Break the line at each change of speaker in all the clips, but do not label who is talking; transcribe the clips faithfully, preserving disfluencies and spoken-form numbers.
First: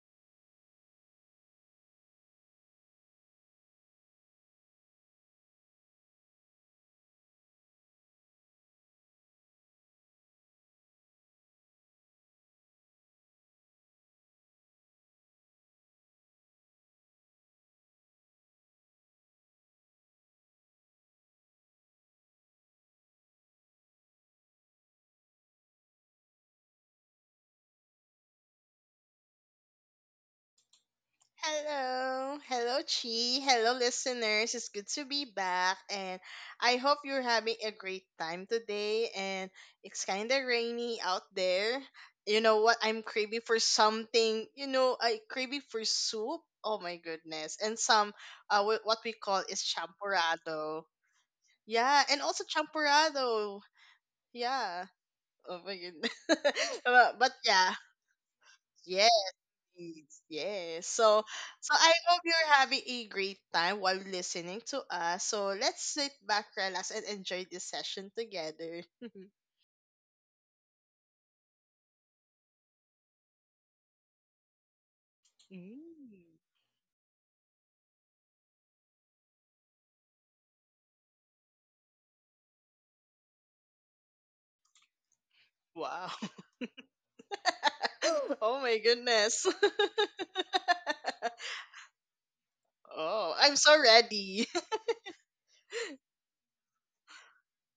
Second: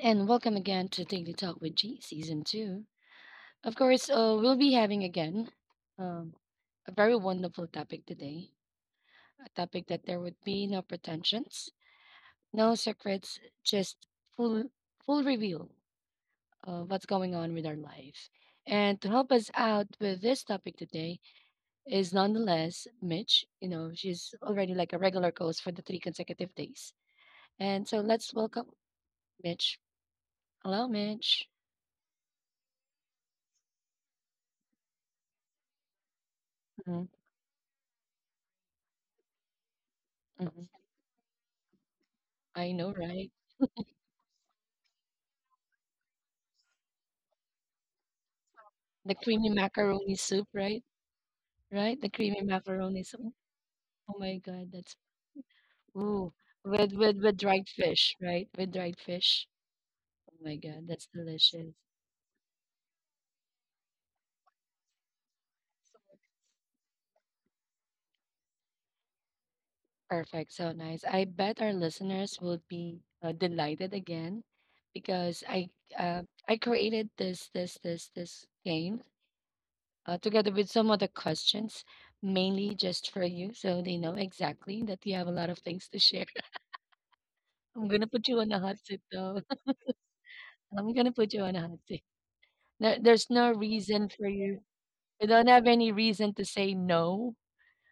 and welcome again to Daily Talk with G Season two. Of course, uh, we'll be having again um, a very wonderful topic today, a topic that there would be no pretensions, no secrets, just full, full reveal of what's going on with our life. And to help us out with this topic today is nonetheless Mitch. You know, she's already like a regular host for the three consecutive days. And so let's welcome Mitch. Hello, Mitch.
Hello, hello Chi, hello listeners. It's good to be back and I hope you're having a great time today and it's kind of
Mhm.
rainy out there. You know what?
I know,
I'm
right?
craving for something. You know, I craving for soup. Oh my goodness. And some uh wh- what we
The
call
creamy
is
macaroni soup,
champorado.
right?
Yeah,
Right?
and
The
also
creamy macaroni soup.
champorado.
Oh my God,
Yeah.
that's
Oh my goodness.
ooh. With
but but
with with
yeah.
dried fish, right? With
Yeah.
dried fish.
Yes.
Oh my
Yes.
God, that's
So, so
delicious.
I hope you're having a great time while listening to us. So let's sit back, relax, and enjoy this session together.
Perfect. So nice. I bet our listeners will be uh, delighted again because I
Mm.
uh, I created this this this this game uh, together with some other questions mainly just for you so they know exactly that you have a lot of things to share.
Wow.
I'm gonna put you on a hot
Oh my
seat though.
goodness.
I'm gonna put you on a hot seat. No, there's no
Oh, I'm so
reason for you.
ready.
You don't have any reason to say no.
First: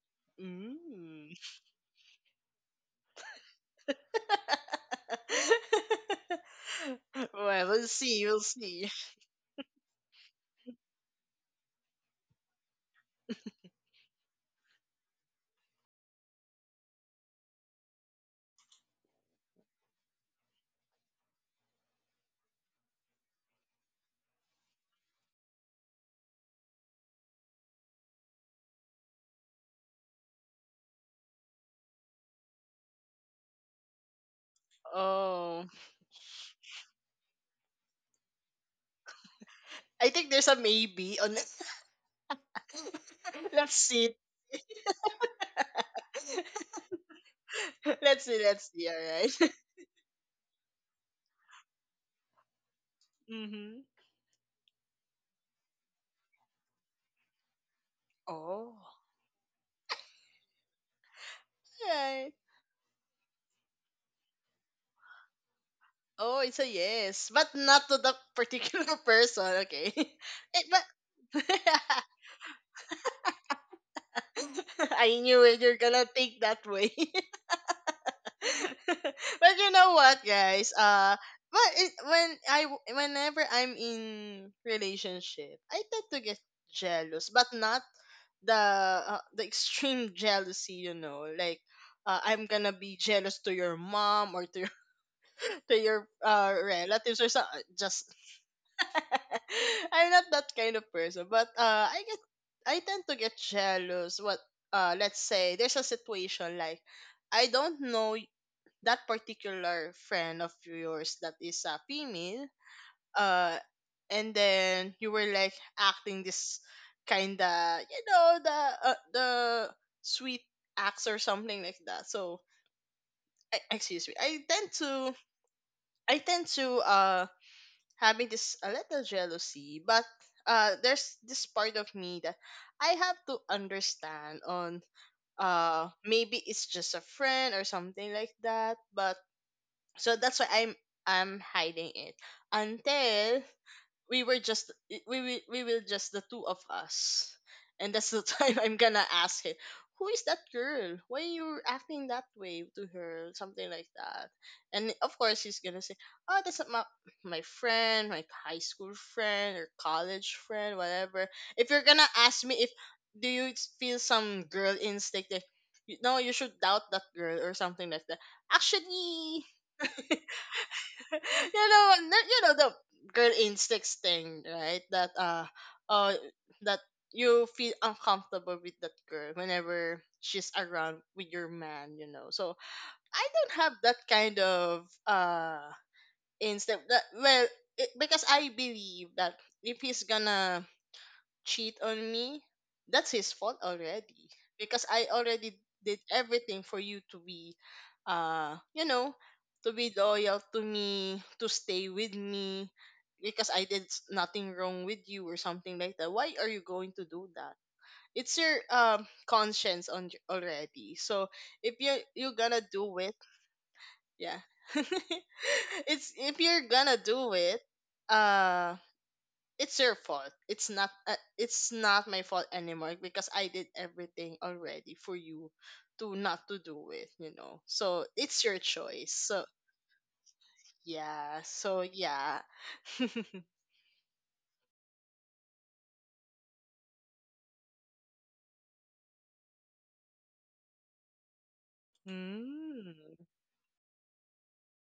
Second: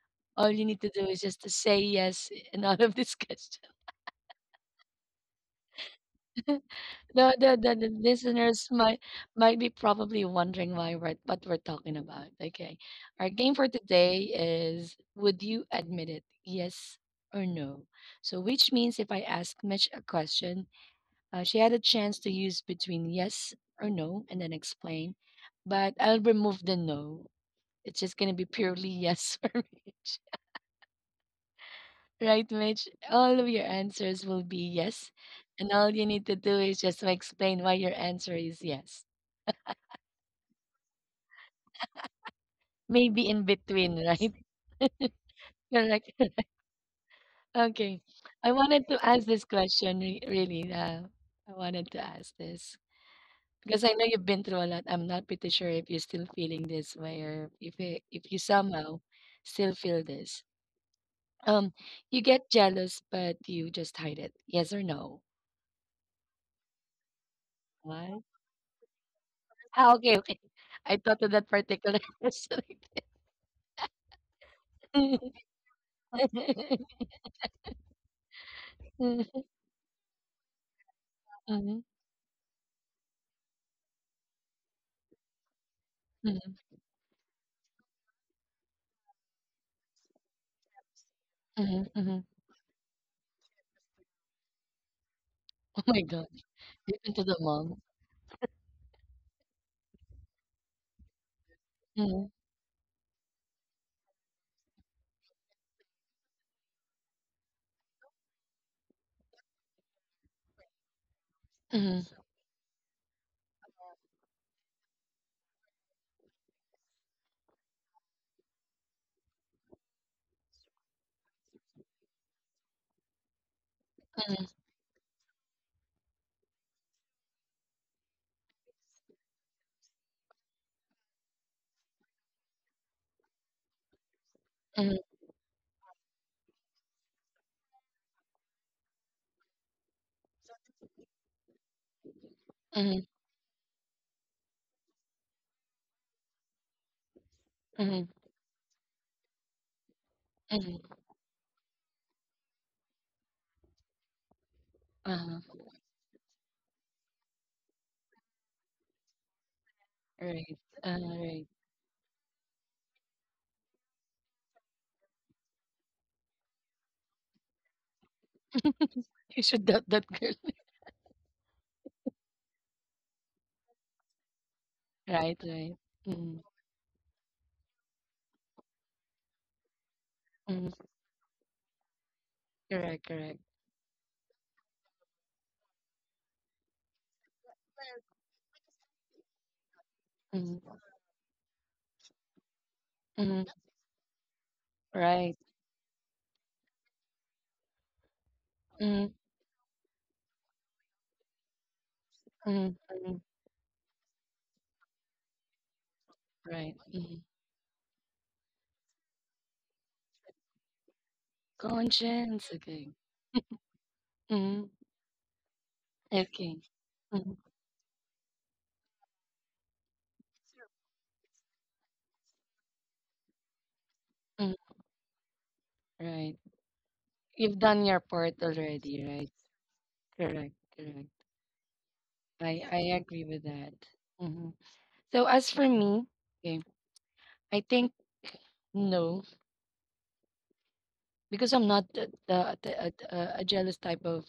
All you need to do is just to
Mm.
say yes in all of this question. the, the,
Well,
the,
we'll
the
see. We'll
listeners
see.
might might be probably wondering why we're what we're talking about. Okay. Our game for today is, would you admit it? Yes or no? So which means if I ask Mitch a question, Uh, she had a chance to use between yes or no and then explain, but I'll remove the no. It's just going to be purely yes for Mitch. Right, Mitch? All of your answers will be yes.
Oh,
And all you need to do is just to explain why your answer is yes.
I think there's a maybe on.
Maybe in
Let's see.
between, right? Correct. Okay.
Let's see.
I
Let's see. All
wanted to ask
right.
this question, re- really. Uh, I wanted to ask this.
Mm-hmm.
Because I know you've been through a lot. I'm not pretty sure if you're still feeling this way or if you, if you
Oh.
somehow still feel this. Um,
Right.
you get jealous, but you just hide it. Yes or no?
Oh, it's a yes, but not to the
What?
particular person, okay?
Ah, okay, okay.
Eh, but.
I thought of that particular person.
I knew
Mm-hmm,
it, you're gonna think that way. But you know what, guys? Uh, but it,
mhm,
when I whenever I'm in relationship, I tend to get jealous, but not the uh, the extreme jealousy, you know, like
mhm,
uh, I'm
mhm.
gonna be jealous to your mom or to your to your
Oh my
uh,
God.
relatives or
You've
so,
been to
uh,
the mall.
just. I'm not that kind of person, but uh, I get
Mhm,
I tend to get jealous. What? Uh, let's say there's a situation like I don't know y- that particular friend of yours that is a
mhm,
female, uh, and then you were like acting this kinda you know the uh, the sweet acts or something like that. So I, excuse me, I
mhm,
tend to I tend to um having this a little jealousy, but uh, there's this part of me that I have to understand on
mhm,
uh maybe it's just a friend or something like that. But so that's why I'm I'm hiding it
mhm,
until we were just we we we were just the two of us, and that's the
mhm,
time I'm gonna ask him, "Who is that girl?
mhm.
Why you acting that way to her?" Something like that. And of course he's
Uh-huh.
gonna say, "Oh, that's not my my friend, my high school friend or college friend,
Right. Uh,
whatever."
right.
If you're gonna ask me if do you feel some girl instinct that you know you should doubt that girl or something like that. Actually,
You should doubt that girl.
you know, n- you know the girl instincts thing, right? That uh,
Right, right.
uh,
Mm-hmm.
that you feel uncomfortable with that girl whenever she's around
Mm-hmm.
with your man, you know. So I
Correct,
don't have
correct.
that kind of uh instinct. That well, it, because I believe that if he's gonna
Mhm,
cheat on me, that's his fault
mhm,
already because I already
right.
did everything for you to be uh you know to
Mhm,
be loyal to me, to stay with me
mhm,
because I did
mhm,
s- nothing wrong with you or something like that. Why are you going to do that?
right. Mhm.
It's your um conscience on already. So if you you're gonna do it,
Conscience, okay.
yeah.
Mhm,
It's if you're gonna do
okay.
it,
Mhm,
uh it's your fault. It's not uh, it's not my fault anymore because I did everything already for you
mhm,
to not to do it, you
right.
know. So it's your
You've done
choice.
your
So
part already, right?
yeah,
Correct,
so
correct.
yeah.
I I agree with that. Hmm. So as for me, okay, I think no, because I'm not the,
Mm.
the, the a, a a jealous type of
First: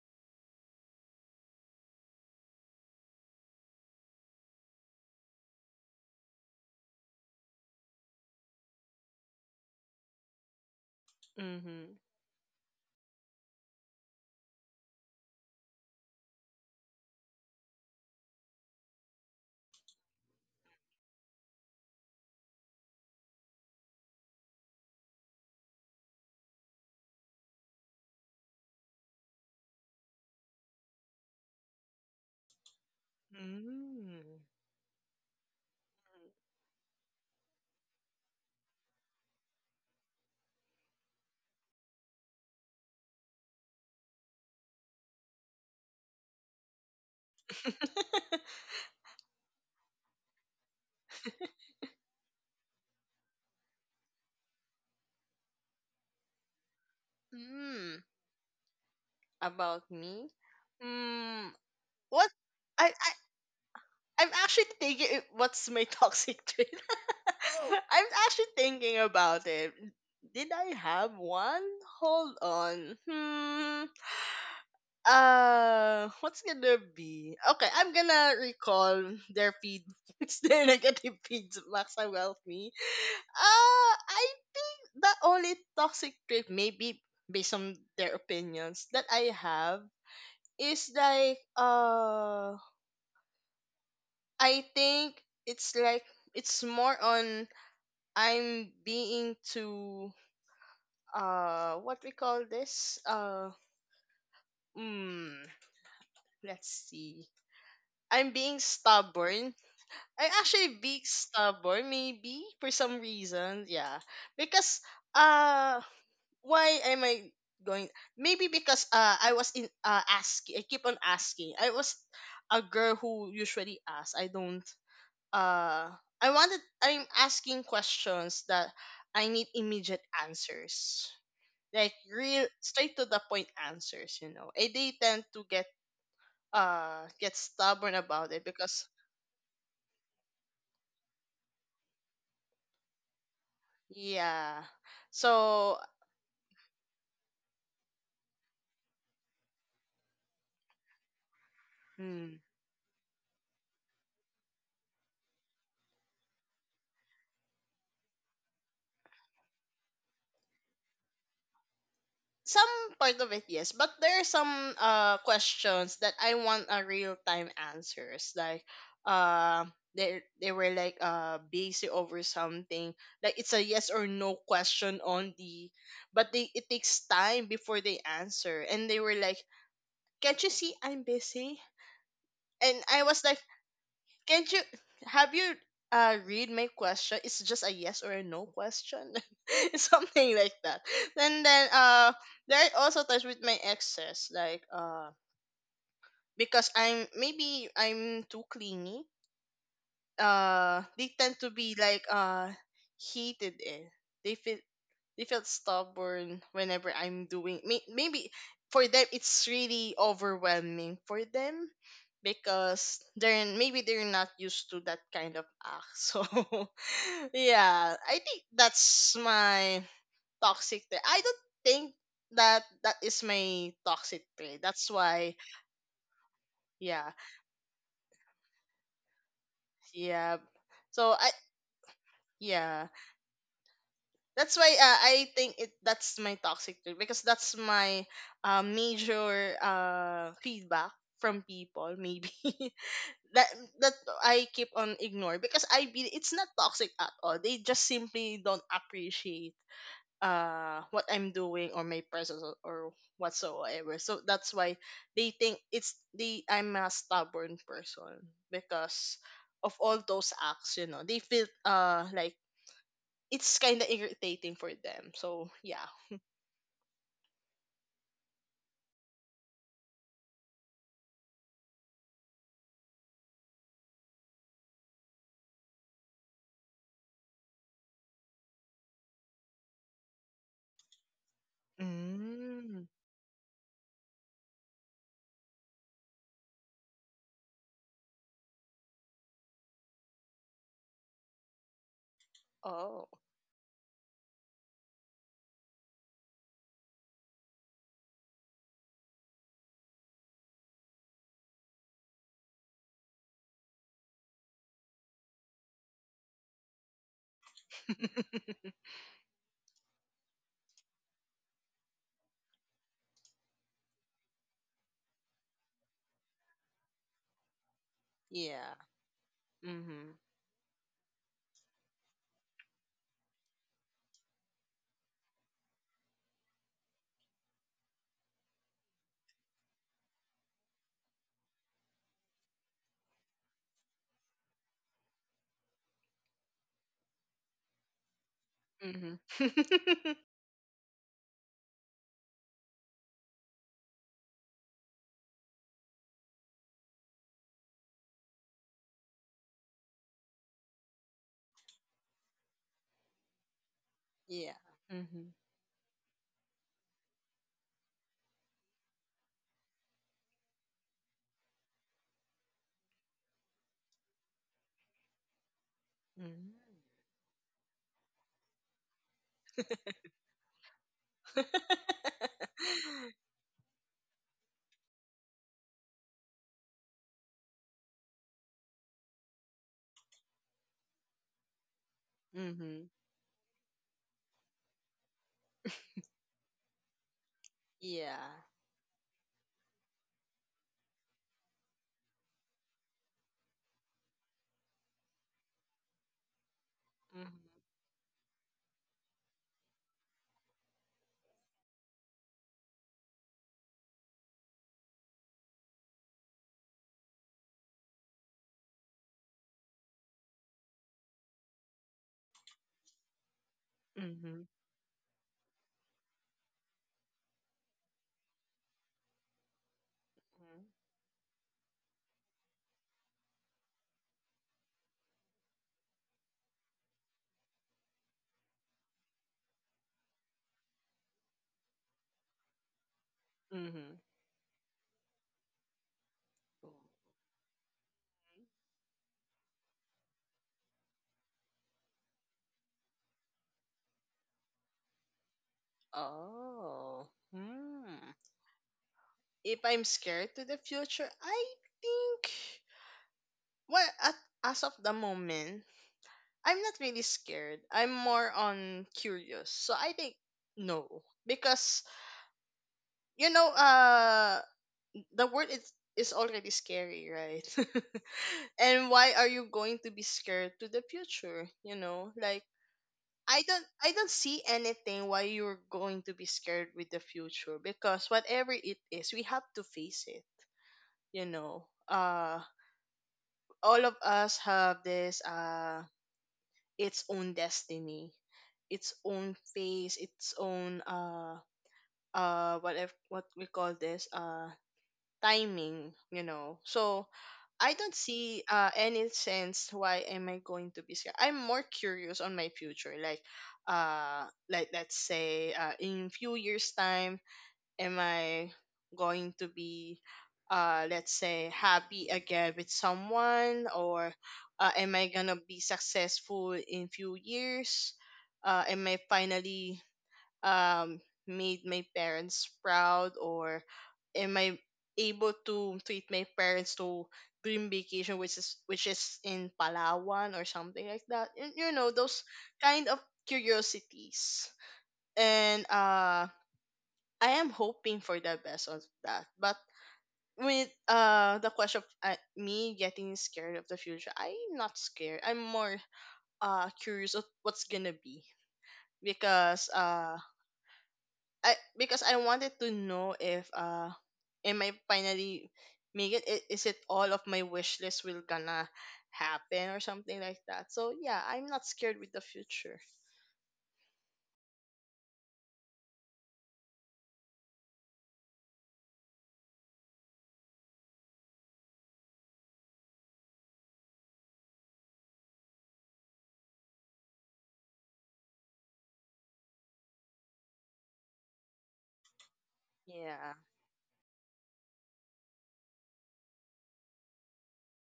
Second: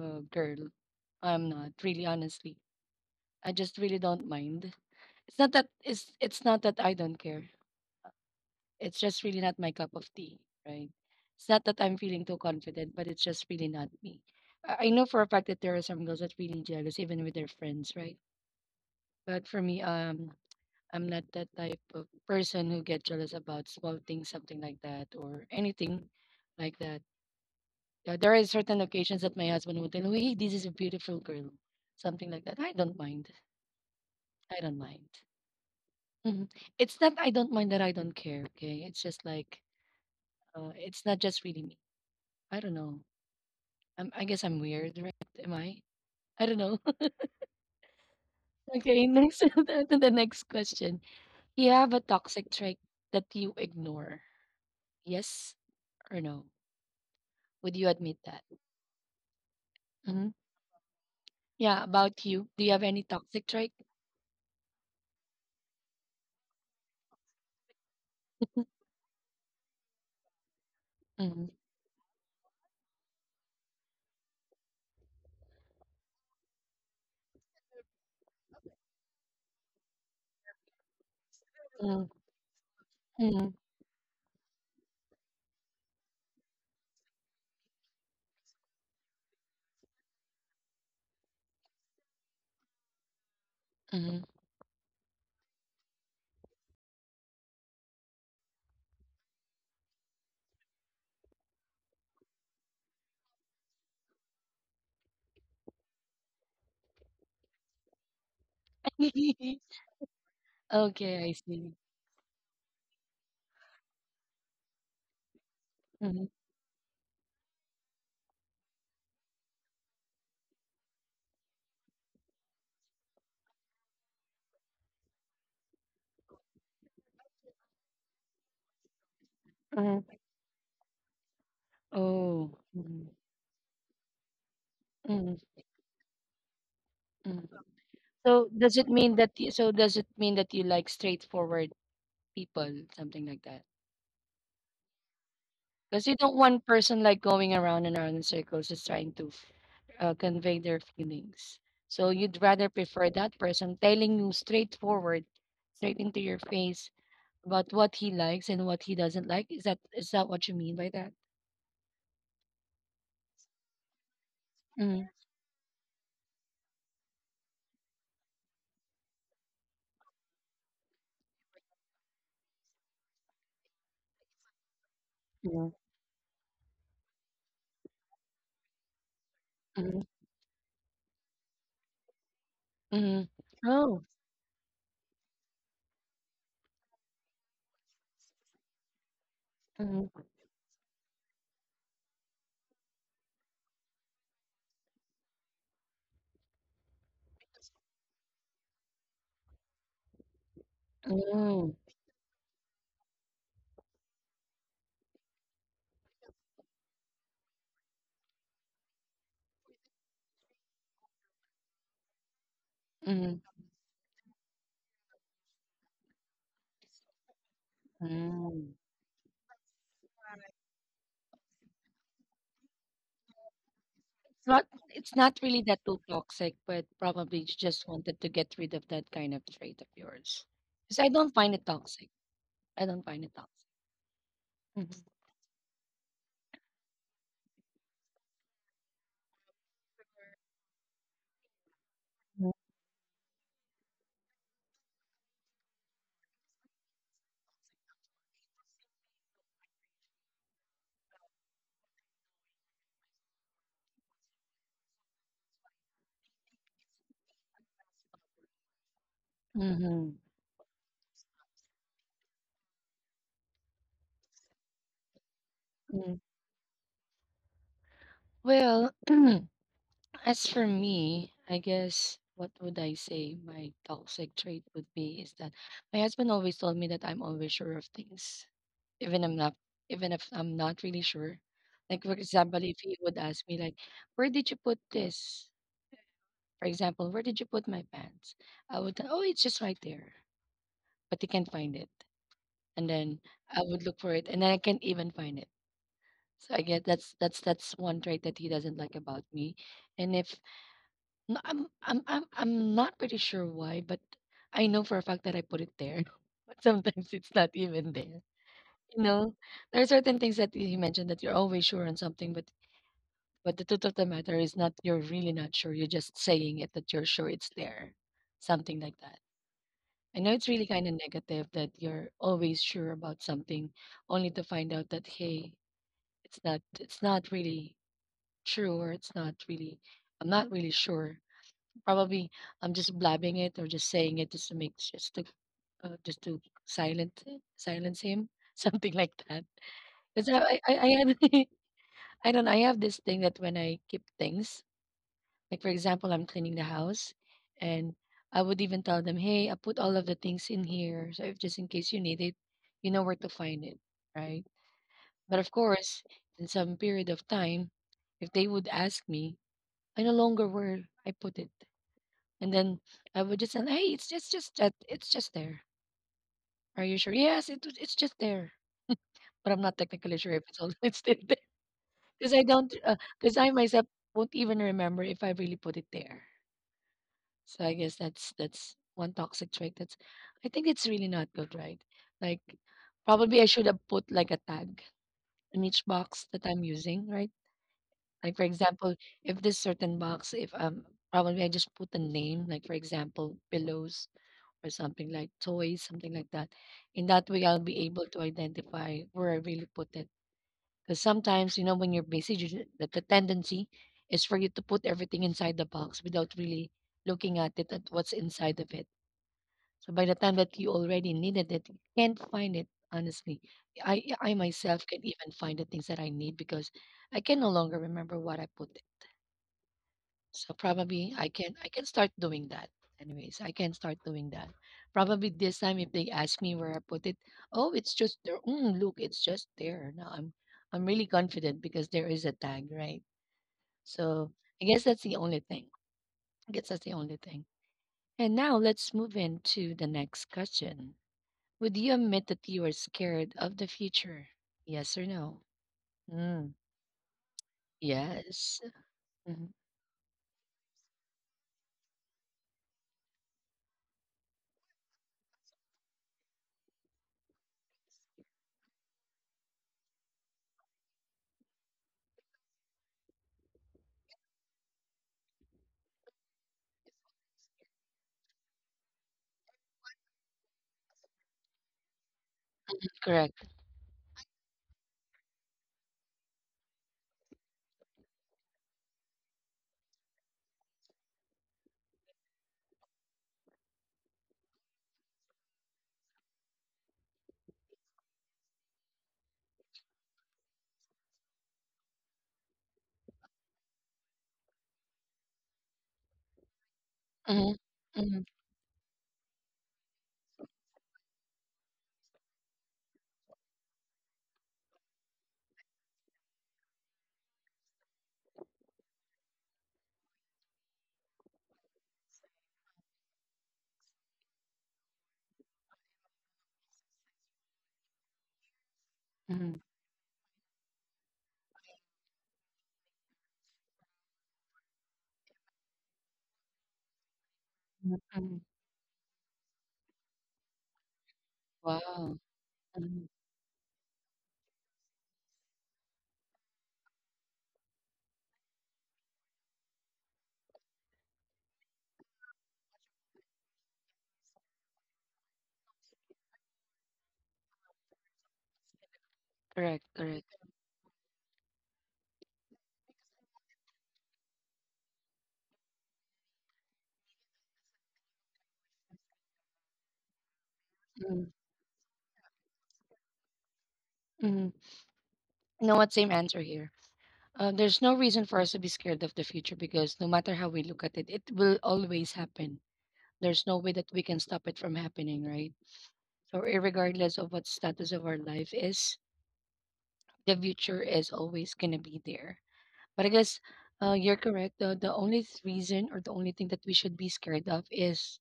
uh, girl. I'm not really, honestly. I just really don't mind. It's not that it's it's not that I don't care. It's just really not my cup of tea, right? It's not that I'm
Mhm.
feeling too confident, but it's just really not me. I, I know for a fact that there are some girls that really jealous even with their friends, right? But for me, um, I'm not that type of person who get jealous about small things, something like that, or anything like that. Uh, there are certain occasions that my husband would tell me, "Hey, this is a beautiful girl," something like that. I don't mind. I
Mm.
don't mind. Mhm. It's not I don't mind that I don't care. Okay, it's just like uh, it's not just really me. I don't know. Um, I guess I'm weird, right? Am I? I don't know. Okay, next to the next question. Do you have a toxic trait that you ignore? Yes or no? Would you admit
Hmm.
that? Hmm.
About me?
Yeah,
Hmm.
about you. Do you
What?
have any
I
toxic
I
trait?
I'm actually thinking it- what's my toxic trait. Oh. I'm actually thinking about it. Did I
Hmm.
have one? Hold on. Hmm. Uh, what's gonna be? Okay, I'm gonna recall their feedbacks, their negative
Hmm.
feedbacks about me.
Hmm.
Uh, I The only toxic trait maybe based on their opinions that I have is like uh I think it's like it's more on I'm being too uh what we call this uh mm, let's see, I'm being
hmm.
stubborn. I'm actually
Okay, I
being
see.
stubborn maybe for some reason, yeah. Because uh
Hmm.
why am I going, maybe because uh I was in uh asking, I keep on asking. I was a girl who usually asks. I don't uh I wanted, I'm asking questions that I need
Hmm.
immediate answers, like
Oh.
real
Hmm.
straight to the point answers, you know, and they
Hmm.
tend to get uh
Hmm.
get stubborn
So
about
does
it
it mean
because.
that you, so does it mean that you like straightforward people, something like that?
Yeah,
Because
so,
you don't want person like going around and around in circles just trying to uh, convey their feelings. So you'd rather
mm,
prefer that person telling you straightforward, straight into your face about what he likes and what he doesn't like. Is that is that what you mean by that?
some part of it, yes, but there are
Mm,
some uh questions that I want a real time answers, like uh they, they were like uh busy over something, like it's a yes or no question on
mm,
the, but they, it takes time before they answer, and they were like,
mm,
"Can't you see I'm busy?" And
mm.
I was like,
Oh.
"Can't you, have you uh read my question? It's just a yes or a no question."
Mm,
It's something like that. And then uh there are also times with my exes, like uh because I'm maybe I'm too clingy. Uh they tend
mm,
to be like uh hated in, they feel, they feel stubborn whenever I'm doing may, maybe for them it's really overwhelming for them because
mm,
they're maybe they're not used to that kind of act, so. Yeah, I
mm.
think that's my toxic trait. I don't think that that is my
It's
toxic
not
trait,
it's
that's
not really
why.
that too toxic, but probably you
Yeah,
just wanted to get rid of that kind of trait of yours.
yeah,
Because I don't
so
find it
I,
toxic. I don't
yeah,
find it toxic.
that's why
Mhm.
uh, I think it, that's my toxic trait because that's my uh, major uh, feedback from people maybe. that that I keep on ignoring because I be it's not toxic at all. They just simply don't appreciate uh what I'm doing or my presence, or, or whatsoever. So that's why they think it's they I'm a stubborn person because of
Mhm.
all those acts, you know. They feel uh like it's kind of irritating for them. So
Mm.
yeah.
Well, as for me, I guess what would I say my toxic trait would be is that my husband always told me that I'm always sure of things, even I'm not, even if I'm not really sure. Like for example, if he would
Mm.
ask me like, "Where did you put this?" For example, "Where did you put my pants?" I would, "Oh, it's just right there," but he can't find it, and then
Oh.
I would look for it, and then I can't even find it. So I get that's that's that's one trait that he doesn't like about me. And if no, I'm I'm I'm I'm not pretty sure why, but I know for a fact that I put it there. But sometimes it's not even there. You know, there are certain things that you mentioned that you're always sure on something, but but the truth of the matter is not you're really not sure. You're just saying it that you're sure it's there, something like
Yeah.
that. I know it's
Mhm.
really kind of negative that you're always sure about something, only to find out that hey, it's not it's not really true, or it's not really. I'm not really sure. Probably I'm just blabbing it or just saying it just to make just to uh, just to silence silence him, something like that.
Mhm.
Because I I, I had I don't know, I have this thing that when I keep things, like for example, I'm cleaning the house, and I would even tell them, hey, I put all of the things in here, so if just in case you need it, you know where to find it, right?
Yeah.
But of
Mhm.
course, in some period of time, if they would ask me I no longer where I put it. And then I would just say, hey, it's just, just that it's just there. Are
Mm.
you sure? Yes, it, was- it's just there. But I'm not technically sure if it's all it's still there. Because I don't because I myself won't even remember if I really put it there. So I guess that's that's one toxic trait that's I think it's really not good, right? Like
Mhm.
probably I should have put like a tag in each box that I'm using, right? Like for
Yeah.
example, if this certain box, if um probably I just put the name, like for example, pillows or something like toys, something like that. In that way, I'll
Mhm.
be able to identify where I really put it. Because sometimes, you know, when you're busy, you, ju- the, the tendency is for you to put everything inside the box without really looking at it at what's inside of it. So by the time that you already needed it, you can't find it. Honestly, I I
Mhm.
myself can even find the things that I need because I can no longer remember what I put so
Mhm.
probably I can I can start doing that. Anyways, I can start doing that. Probably this time if they ask me where I put it, oh, it's just there. Mm, look, it's just there. Now I'm I'm really confident because there is a tag, right? So
Mhm.
I guess that's the only thing. I guess that's the only thing. And now let's move into the next question. Would you admit that you are scared of the future? Yes or no? Mm,
Oh. Hmm.
yes. Mhm.
If I'm scared to the future, I think, well, at, as of the moment I'm not really scared. I'm more on curious. So I think no. Because, you know, uh the word is is already scary, right? And why are you going to be scared to the future? You know, like
Correct.
I don't I don't see anything why you're going to be scared with the future because whatever it is, we have to face it, you know. Uh all of us have this uh its own destiny, its own pace, its own uh uh whatever what we call this uh timing, you know. So
Mhm,
I
mhm,
don't see uh any sense why am I going to be scared. I'm more curious on my future, like uh like let's say uh in few years time, am I going to be, uh, let's say, happy again with someone, or uh, am I gonna be successful in few years? Uh, am I
mhm,
finally um, made my parents proud, or am I able to treat my parents to
mhm,
dream
mhm.
vacation, which is which is in Palawan or something like that? And, you
Wow.
know, those
Mhm.
kind of curiosities, and uh I am hoping for the best of that. But with uh the question of uh, me getting scared of the future, I'm not scared. I'm more uh curious of what's gonna be
Correct,
because
correct.
uh I because I wanted to know if uh am I finally make it, I- is it all of my wish list will gonna happen or something like that. So
Mhm,
yeah, I'm not scared with the future.
mhm. You know what? Same answer here. Uh, there's no reason for us to be scared of the future because no matter how we look at it, it will always happen. There's no way that we can stop it from happening, right? So, regardless of what status of our life is, the future is always gonna be there. But I guess
Yeah.
uh, you're correct. The the only th- reason or the only thing that we should be scared of is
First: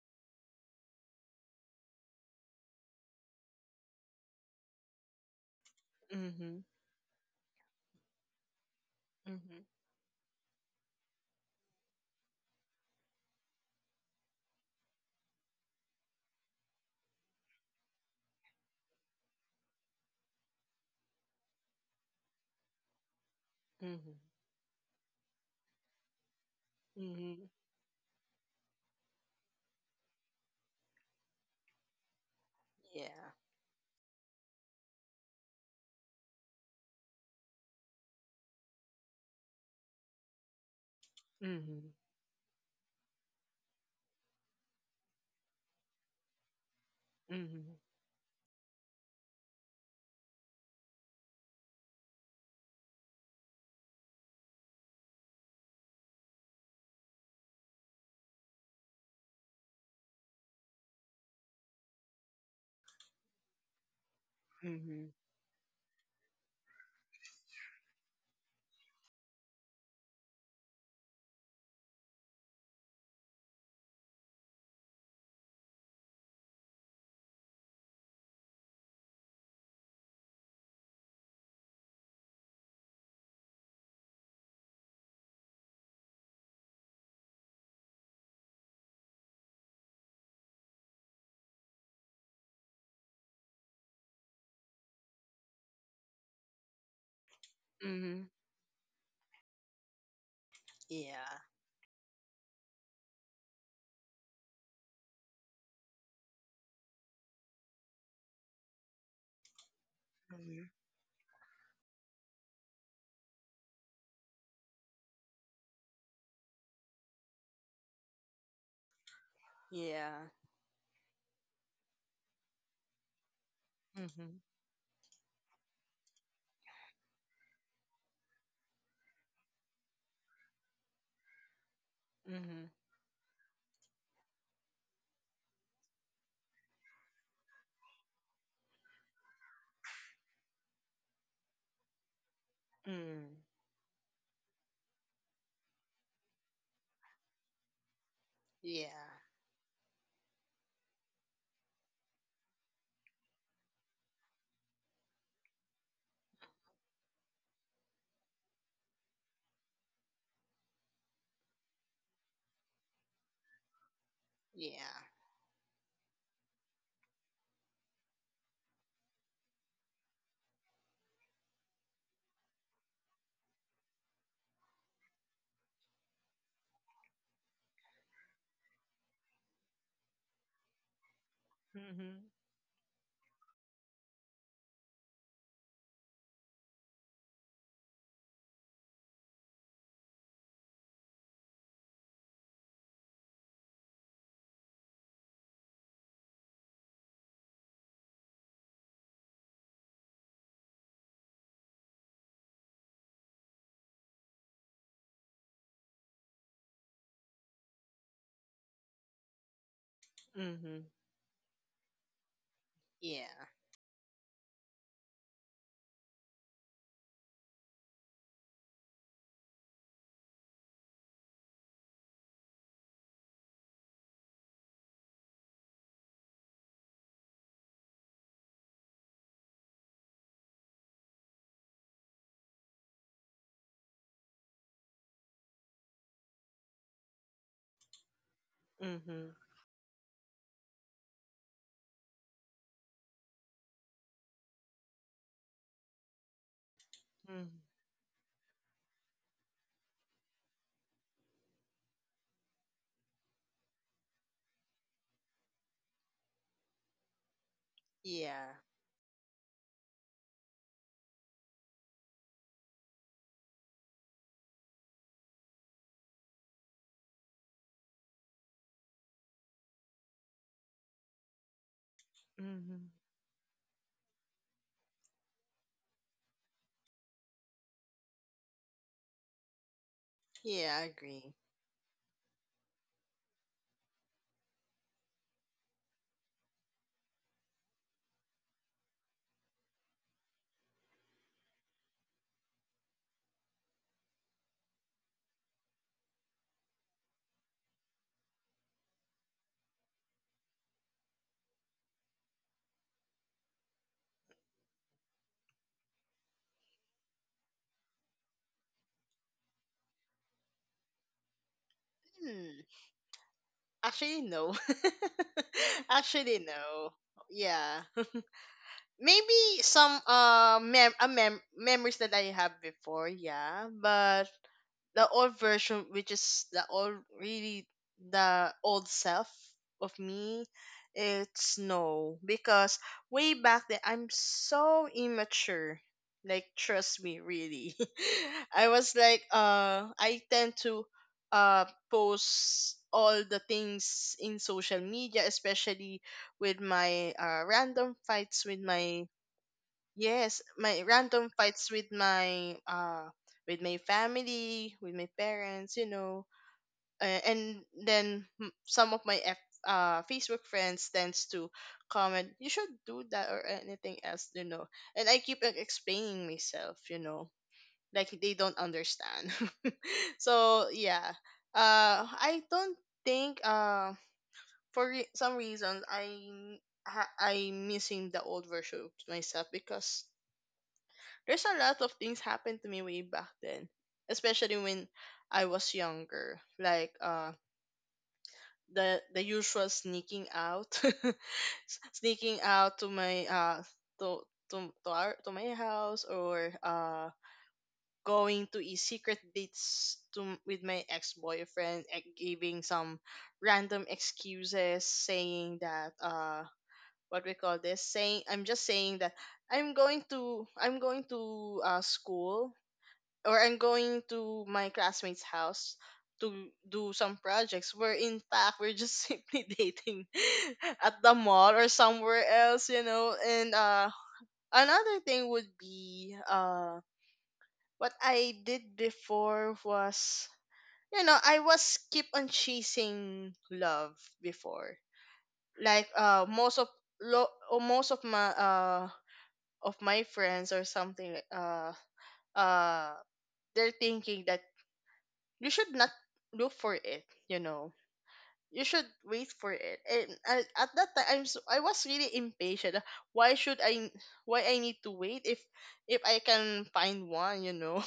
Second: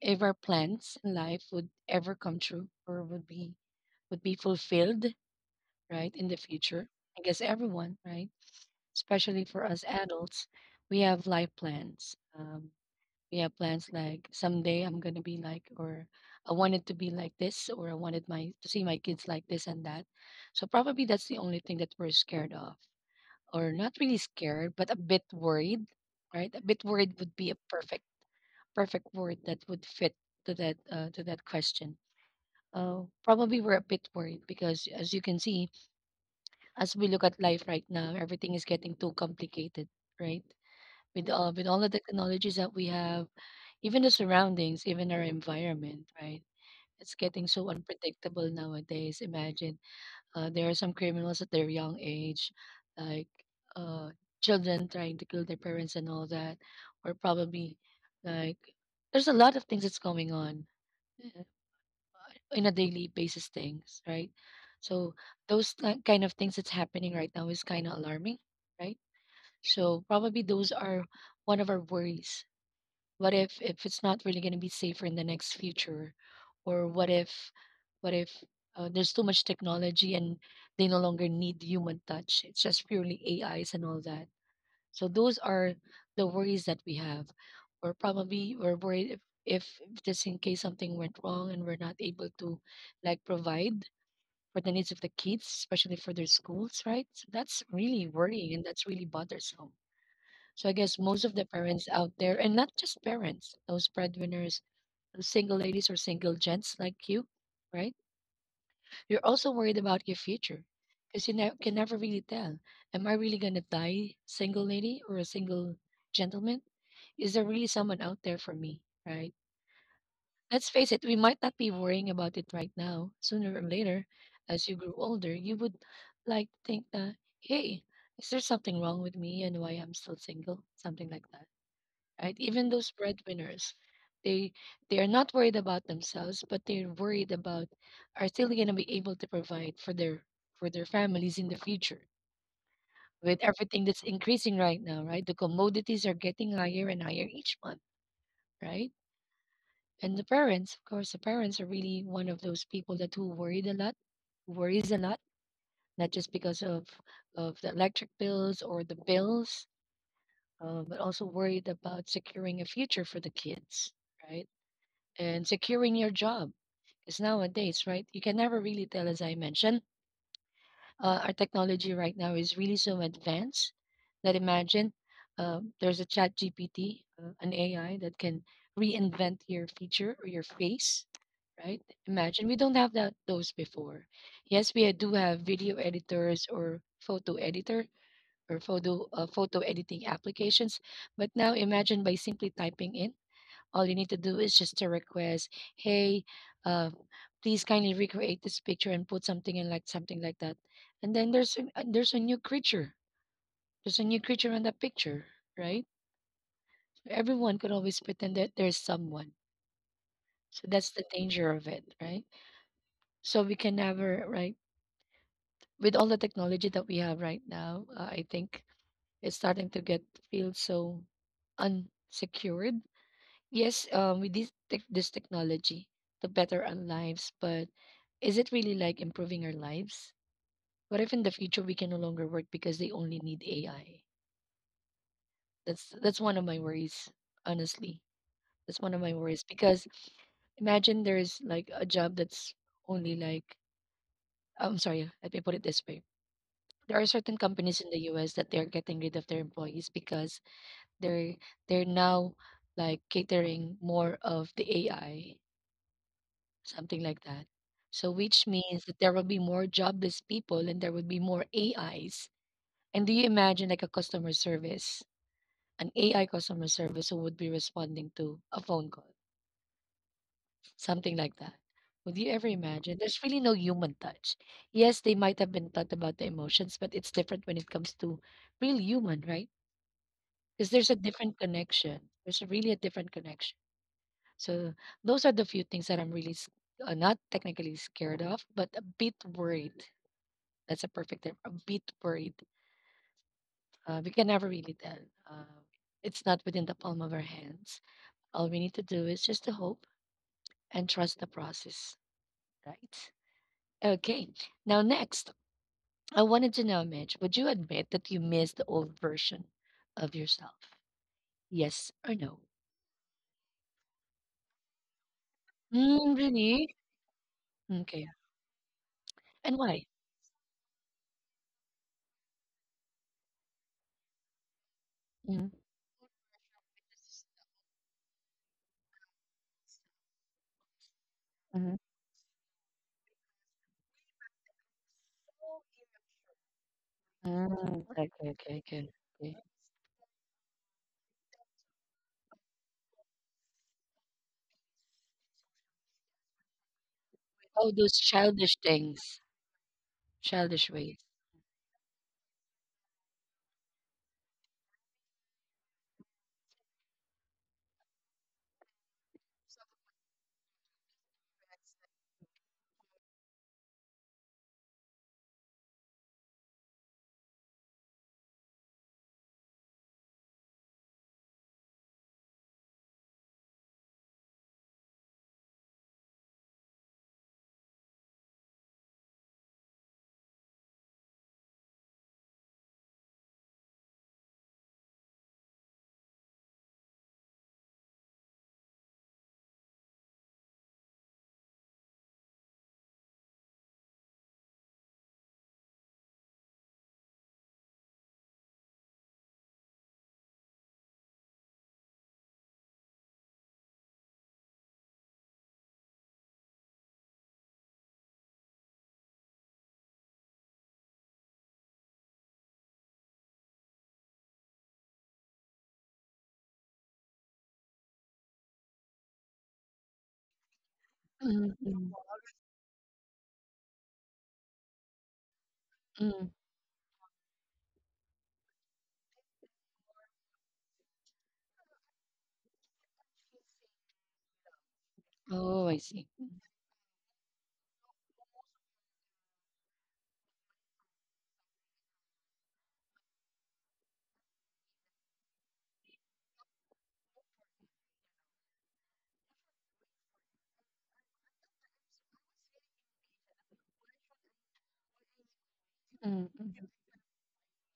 if our plans in life would ever come true or would be would be fulfilled, right? In the
Mhm.
future, I guess everyone, right? Especially for
Mhm.
us adults, we have life plans. Um, we have plans like someday I'm gonna be like, or I wanted to be like this, or I wanted my to see my kids like this and that. So probably that's the only thing that we're scared of, or not really
Mhm.
scared, but a bit worried, right? A bit worried would be
Mhm.
a perfect perfect word that would fit to that uh, to that question. Uh,
Yeah.
probably we're a bit worried because as you can see as we look at life right now, everything is getting too complicated, right? With all with all the
Mhm.
technologies that we have, even the surroundings, even our environment, right? It's getting so
Mhm.
unpredictable nowadays. Imagine uh, there are some criminals at their young age, like uh, children trying to kill their parents and all that, or probably like there's a lot of things that's going on in a daily basis things, right? So
Mhm.
those like kind of things that's happening right now is kind of alarming, right? So probably those are one of our worries. What if if it's not really going to be safer in the next future, or what if what if uh, there's too much technology and they no longer need human touch? It's just purely A Is and all that. So those are the worries that we have. Or probably we're worried if, if if just in case something went wrong and we're not able to like provide for the needs of the kids, especially for their schools, right? So that's really
Mm-hmm.
worrying and that's really bothersome. So I guess most of the
Yeah.
parents out there, and not just parents, those breadwinners, those single ladies or single gents like you, right? You're also worried about your future
Mm-hmm.
because you ne- can never really tell. Am I really going to die single lady or a single gentleman? Is there really someone out there for me? Right?
Yeah.
Let's face it, we might not be worrying about it right now. Sooner or later,
Mm-hmm.
as you grow older, you would like to think that, hey, is there something wrong with me and why I'm still single? Something like that, right? Even
Mm-hmm.
those breadwinners, they they are not worried about themselves, but they're worried about are still going to be able to provide for their for their families in the future with
Mm.
everything that's increasing right now, right? The commodities are getting higher and higher each month, right?
Yeah.
And the parents, of course, the parents are really one of those people that who worried a lot, worries a lot, not just because of of the electric bills or the bills, uh, but also worried about securing a future for the kids, right?
Yeah.
And securing your job. Because nowadays, right, you can never really tell, as I mentioned, uh, our technology right now is really so advanced that imagine um, there's a chat G P T, uh, an A I that can reinvent your feature or your face, right?
Mm-hmm.
Imagine we don't have that those before. Yes, we do have video editors or photo editor or photo uh, photo editing applications, but now imagine by simply typing in all you need to do is just to request, "Hey, uh, please kindly recreate this picture and put something in like something like that." And then there's a, uh, there's a new creature. There's a new creature in that picture, right? Everyone could always pretend that there's someone. So
Mm-hmm.
that's the danger of it, right? So
Yeah.
we can never, right? With all the technology that we have right now, uh, I think it's starting to get feel so unsecured. Yes, um, with this tech this technology to better our lives, but is it really like improving our lives? What if in the future we can no longer work because they only need A I? That's that's one of my worries, honestly. That's one of my
Mm-hmm.
worries because imagine there's like a job that's only like I'm sorry, yeah, let me put it this way. There are certain companies
Mm-hmm.
in the U S that they're getting rid of their employees because they're they're now like catering more of the A I something like that. So, which
Yeah.
means that there will be more jobless people and there will be more A Is. And do you imagine like a customer service, an A I customer service who would be responding to a phone call, something like that? Would you ever
Mm-hmm.
imagine? There's really no human touch. Yes, they might have been taught about the emotions, but it's different when it comes to real human, right? Because
Yeah,
there's
I
a different
agree.
connection. There's a really a different connection. So those are the few things that I'm really s- uh, not technically scared of, but a bit worried. That's a perfect term. A bit worried. Uh, we can never really tell. Uh, it's not within the palm of our hands. All we need to do is just to hope and trust the process, right? Okay. Now, next, I wanted to know, Mitch, would you admit that you miss the old version of yourself? Yes or no?
Hmm. Actually, no.
Mm,
Actually,
really?
no. Yeah.
Okay. And
Maybe
why?
some uh mem- a mem- memories that I have before, yeah. But the old
Mm.
version, which is the old, really, the old self of me, it's
Mhm.
no, because way back then I'm so immature, like trust me,
Mm,
really.
okay,
I
okay,
was
okay,
like,
okay.
uh I tend to uh post all the things in social media, especially with my uh random
Oh, those
fights with
childish
my.
things,
Yes, my
childish ways.
random fights with my uh with my family, with my parents, you know, uh, and then m- some of my F, uh Facebook friends tends to comment, you should do that or anything else, you know. And I keep on explaining myself, you know, like they don't understand. So yeah, uh, I don't think uh for re- some reason I ha- I'm missing the old version of myself because there's a lot of things happened to me way back then, especially when I was younger. Like uh the the usual sneaking out, s- sneaking out to my uh to to to, our, to my house or uh going to a secret dates to m- with my ex boyfriend, giving some random excuses, saying that uh what we call this saying I'm just saying that I'm going to I'm going to uh, school or I'm going to my classmate's house to do some projects, where in fact we're just simply dating at the mall or
Mm-hmm.
somewhere else, you know. And uh another thing would be uh what I did before was you know, I was keep on chasing love before.
Oh,
Like
I see.
uh most of lo- or most of my uh of my friends or something like uh uh they're thinking that you should not look for it you know You should wait for it. And I, at that time I'm so, i was really impatient. Why should I? Why i need to wait if if i can find one you know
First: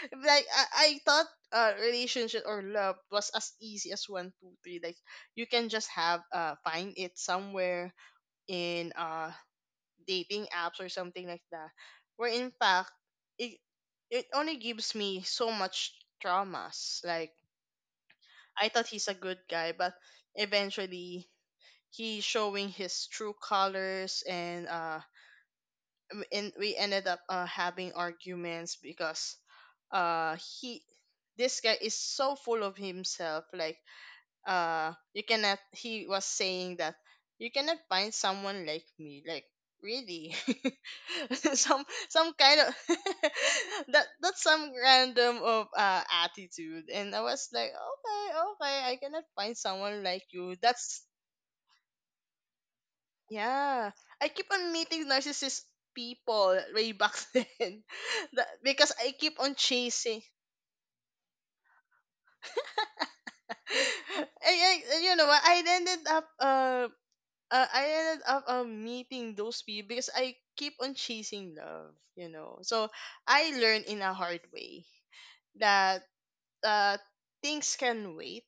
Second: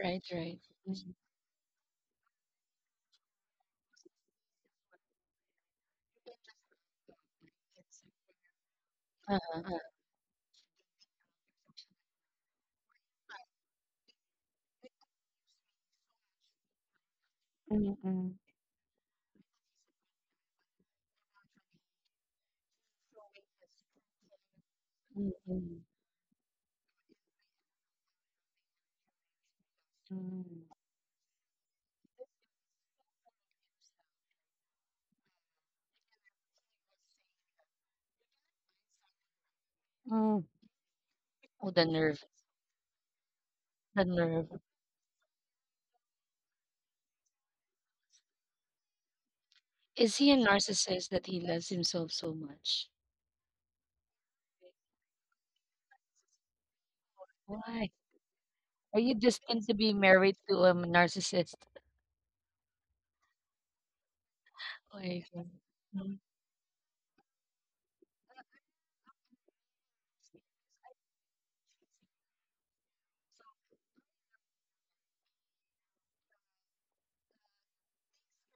Right,
like
right.
i, I thought uh, relationship or love was as easy as one two three, like you can just have uh find it somewhere in uh
Uh-huh, uh. uh.
dating apps or something like that, where in fact it it only gives me so much traumas. Like I thought he's a good guy, but eventually he's showing his true colors. And uh, w- and we ended up uh, having arguments because uh he this guy is so full of himself. Like uh you cannot he was saying that you cannot find someone like me, like, really.
Oh, the
some
nerve.
some kind of
The
that
nerve.
that's some random of uh attitude. And I was like, okay, okay, I cannot find someone
Is
like
he a
you.
narcissist
That's
that he loves himself so much?
yeah. I keep on meeting narcissist people way back then.
Why?
That, because
Are you
I keep on
destined to be
chasing.
married to a narcissist?
I, I,
Oh,
you
my
know what?
God.
I ended
Mhm.
up uh uh, I ended up um, meeting those people because I keep on chasing love, you know. So I learned in a hard way that uh, things can wait,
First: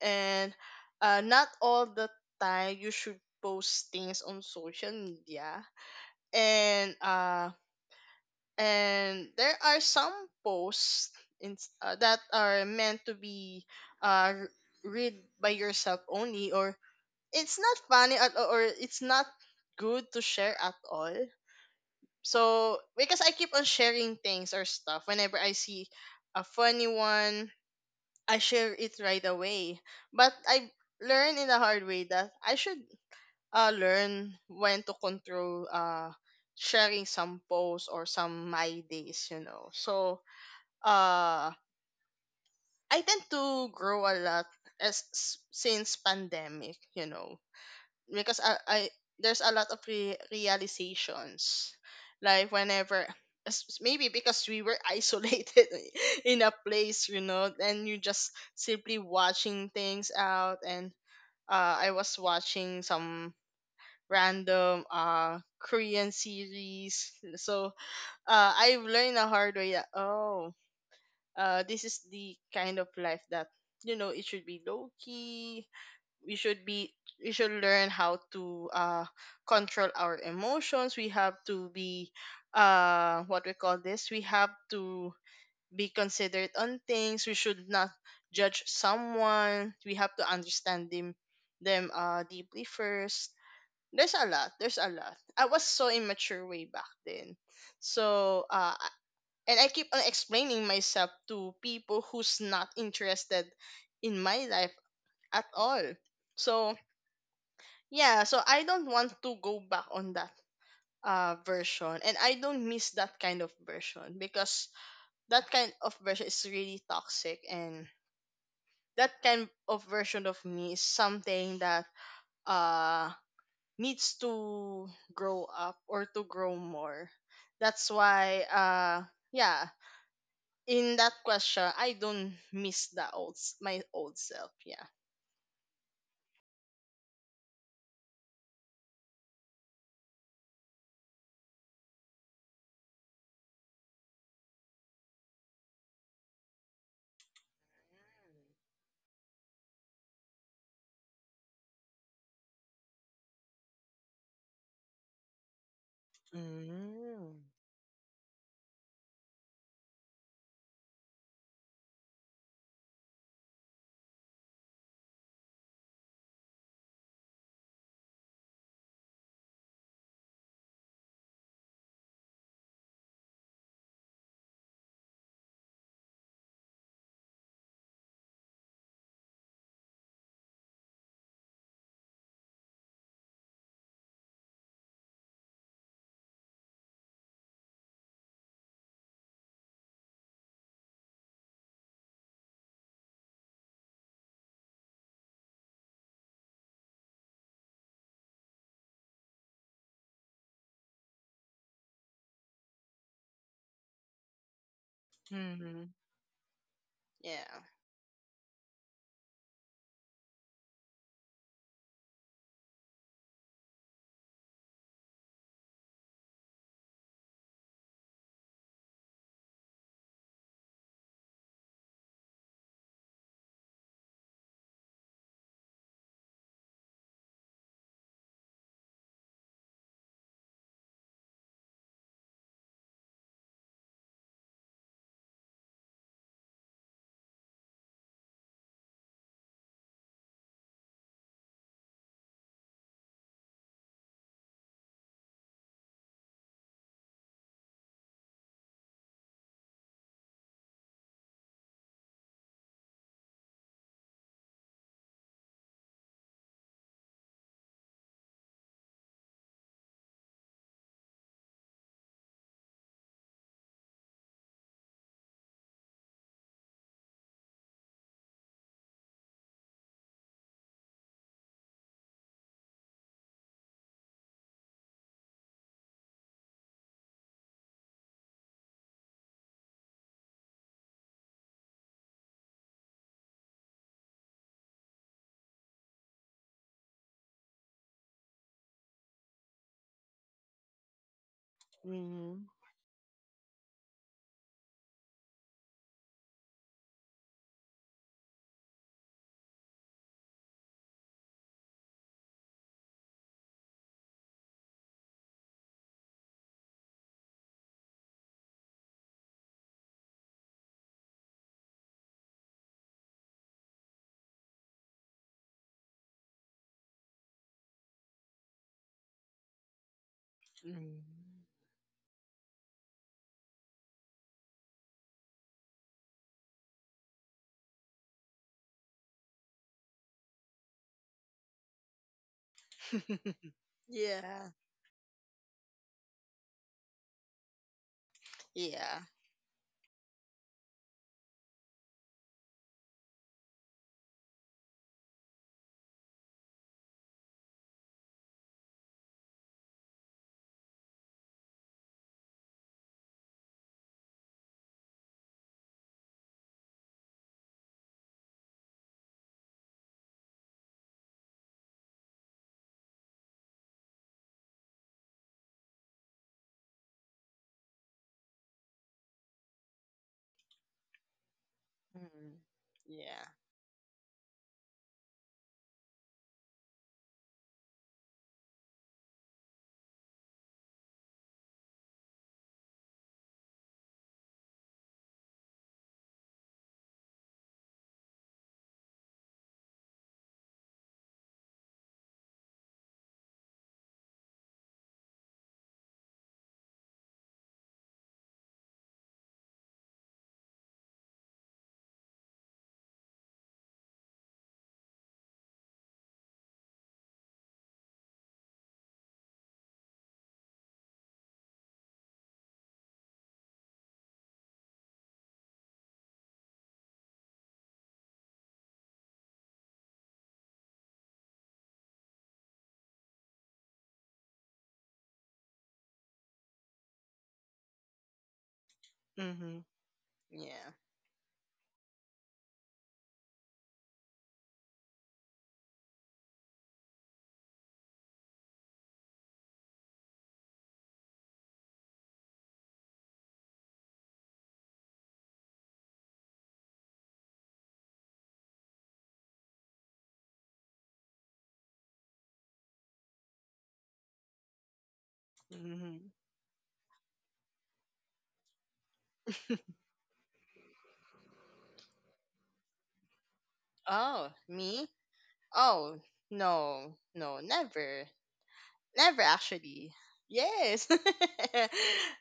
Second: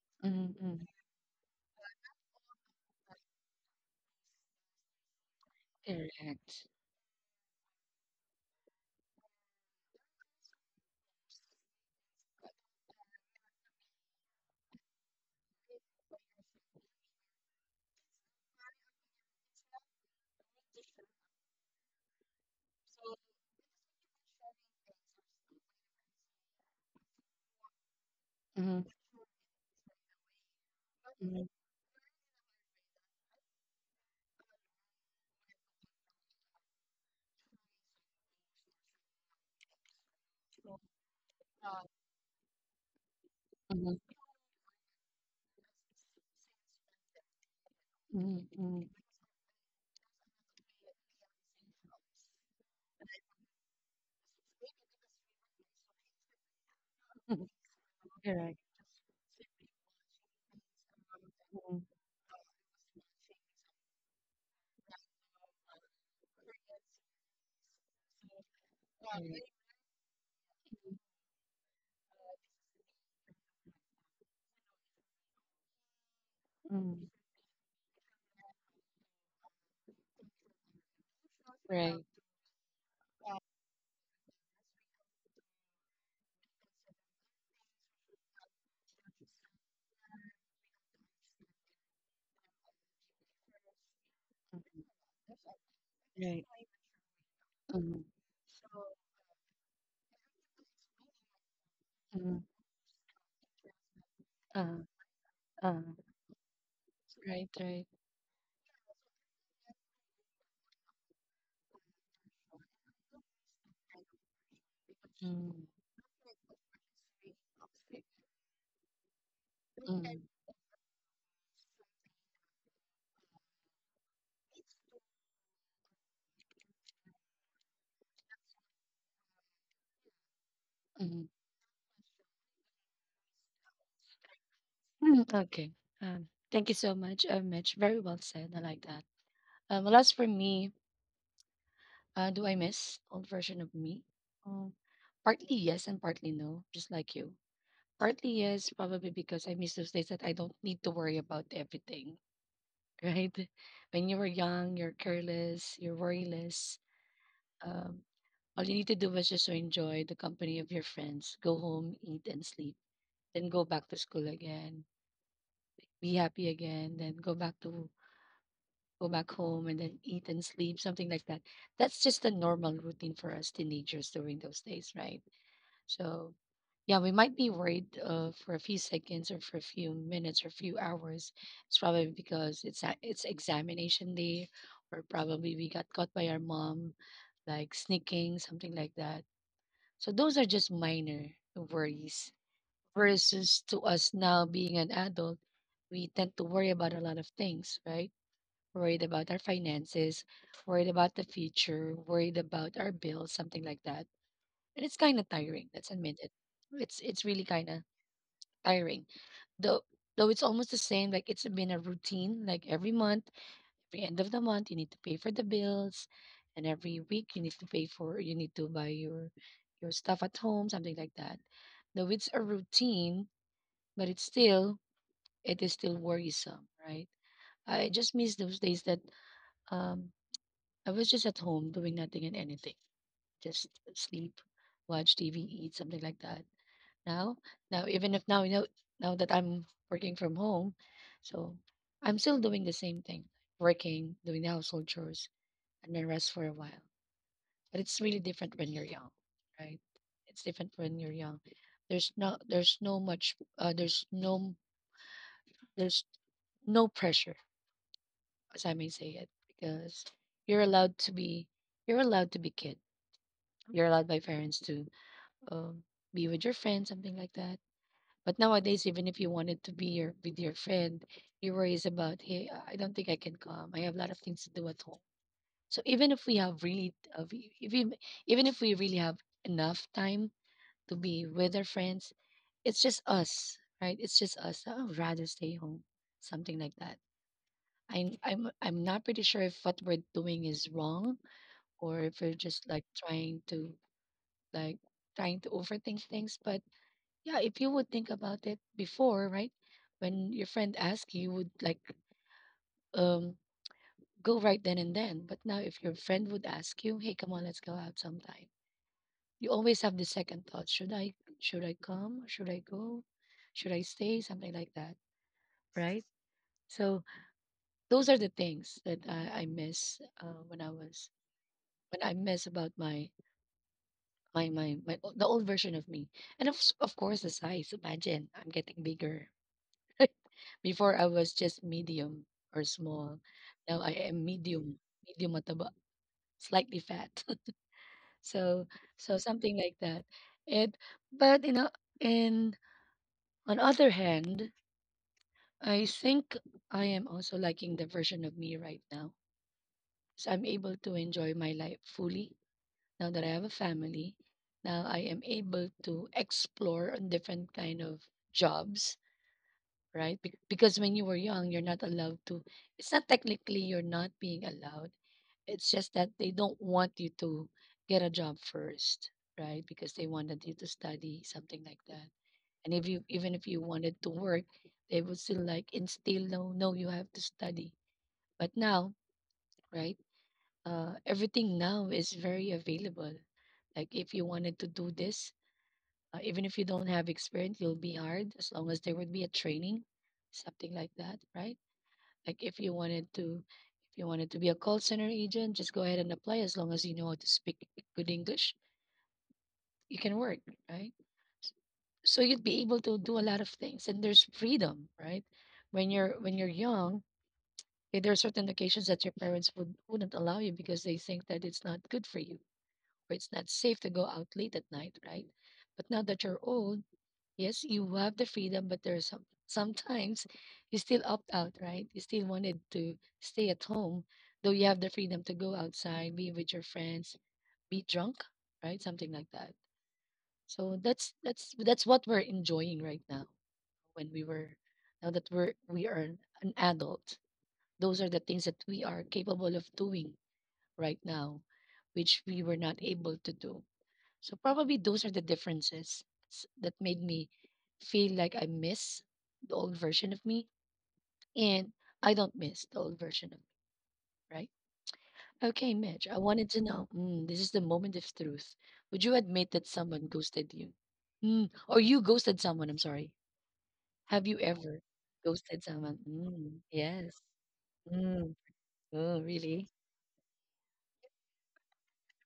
and
Mm-hmm.
uh, not all the time you should post things on social media.
Correct.
And uh, and there are some posts in, uh, that are meant to be uh, read by yourself only, or it's not funny at all, or it's not good to share at all. So because I keep on sharing things or stuff whenever I see a funny one, I share it right away. But I learned
Mm-hmm.
in the hard way that I should uh, learn when to control uh sharing some posts or some my days, you know. So uh I tend to
Mm-hmm.
grow a lot as since pandemic, you know, because I,
Mm-hmm.
I there's a lot of re- realizations. Like whenever as- maybe because we were isolated in a place, you know, and you just
Correct.
simply watching things out. And uh,
Mhm.
i was watching some random uh Korean series. So uh I've learned the
Correct.
hard way that, oh, uh this is the kind of life that, you know, it should be low key. We should be
Mhm.
we should learn how to uh control our emotions. We have to
Right.
be uh what we call this we have to be considerate on things. We should not judge someone. We have to understand them them uh deeply first. There's a lot there's a lot. I was so immature way back then.
Hmm.
So uh and I keep on explaining myself to people who's not interested in my life
Hmm.
at
Uh,
all. So
Right, right.
yeah, so I don't want to go back on that uh version, and I don't miss that kind of version because that
Mm,
kind of version is really toxic, and that kind of
mm,
version of me is something that uh needs to grow up or to grow more. That's why uh yeah, in that
mm.
question, I don't miss the old s- my old self. Yeah.
Mm, okay. Um, thank you so much, uh, Mitch. Very well said. I like that. Um, well, as for me, uh, do I miss old version of me? Um, Partly yes, and partly no, just like you. Partly yes, probably because I miss those days that I don't need to worry about everything, right? When you were young, you're careless, you're worryless.
Mm.
Um, all you need to do was just to enjoy the company of your friends, go home, eat, and sleep, then go back to school again, be happy again, then go back to go back home and then eat and sleep, something like that. That's just a normal routine for us teenagers during those days, right? So yeah, we might be worried uh, for a few seconds or for a few minutes or few hours. It's probably because it's a, it's examination day, or probably we got caught by our mom like sneaking, something like that. So those are just minor worries. Versus to us now being an adult, we tend to worry about a lot of things, right? Worried about our finances, worried about the future, worried about our bills, something like that. And it's kind of tiring. Let's admit
Mhm.
it. It's it's really kind
Yeah.
of tiring. Though though it's almost the same. Like it's been a routine. Like every month, every end of the month, you need to pay for the bills, and every week you need to pay for you need to buy your your stuff at home, something like that. Though it's a routine, but it's still it is still worrisome, right? I just miss those days that um I was just at home doing nothing and anything, just sleep, watch T V, eat something like that. Now, now even if now you know now that I'm working from home, so I'm still doing the same thing, working, doing the household chores, and then rest for a while. But it's really different when you're young, right? It's different when you're young. There's no there's no much uh, there's no there's no pressure, as I may say it, because you're allowed to be you're allowed to be kid. You're allowed by parents to um, be with your friends, something like that. But nowadays, even if you wanted to be your, with your friend, your worry is about, hey, I I don't think I can come. I have a lot of things to do at home. So even if we have really, uh, we- if we, even if we really have enough time to be with our friends, it's just us, right? It's just us. I would rather stay home, something like that. I'm I'm I'm not pretty sure if what we're doing is wrong or if we're just
Mm.
like trying to like trying to overthink things. But yeah, if you would think about it before, right? When your friend asks you, would like um go right then and then. But now if your friend would ask you, hey, come on, let's go out sometime. You always have the second thought. Should I should I come? Should I go? Should I stay? Something like that. Right? So those are the things that I, I miss uh, when I was
Mm.
when I miss about my my my my o- the old version of me. And of s- of course the size. Imagine I'm getting bigger. Before I was just medium or small. Now I am medium,
Yeah,
medium mataba, slightly fat. So so
yeah.
something like that. And but you know, and on other hand, I think I am also liking the version of me right now. So I'm able to enjoy my life fully now that I have a family. Now I am able to explore on different kind of jobs, right? Bec- Because when you were young, you're not allowed to. It's not technically you're not being allowed. It's just that they don't want you to get a job first, right? Because they wanted you to study something like that.
Mhm.
And if you even if
Yeah.
you wanted to work, they would still like instill no, no, you have to study. But now, right? Uh, everything now is very available. Like if you wanted to do this, uh, even if you don't have experience, you'll be hired as long as there would be a training, something like that, right? Like if you wanted to if you wanted to be a call center agent, just go ahead and apply as long as you know how to speak good English, you can work, right? So you'd be able to do a lot of things and there's freedom, right? When you're when you're young, eh, there are certain occasions that your parents would wouldn't allow you because they think that it's not good for you or it's not safe to go out late at night, right? But now that you're old, yes, you have the freedom, but there are some sometimes you still opt out, right? You still wanted to stay at home, though you have the freedom to go outside, be with your friends, be drunk, right? Something like that.
Mhm.
So
Yeah.
that's that's that's what we're enjoying right now. When we were now that we're we are an an adult, those are the things that we are capable of doing right now, which we were not able to do, so probably those are the differences s- that made me feel like I miss the old version of me, and I don't miss the old version of me, right? Okay, Mitch, I
Mhm.
wanted to know. Mm, this is the moment of truth. Would you admit that someone ghosted you? Mm, or you ghosted someone, I'm sorry. Have you
Oh,
ever
me?
ghosted someone?
Oh,
Mm,
no.
yes.
No, never.
Mm, oh,
Never
really?
actually. Yes.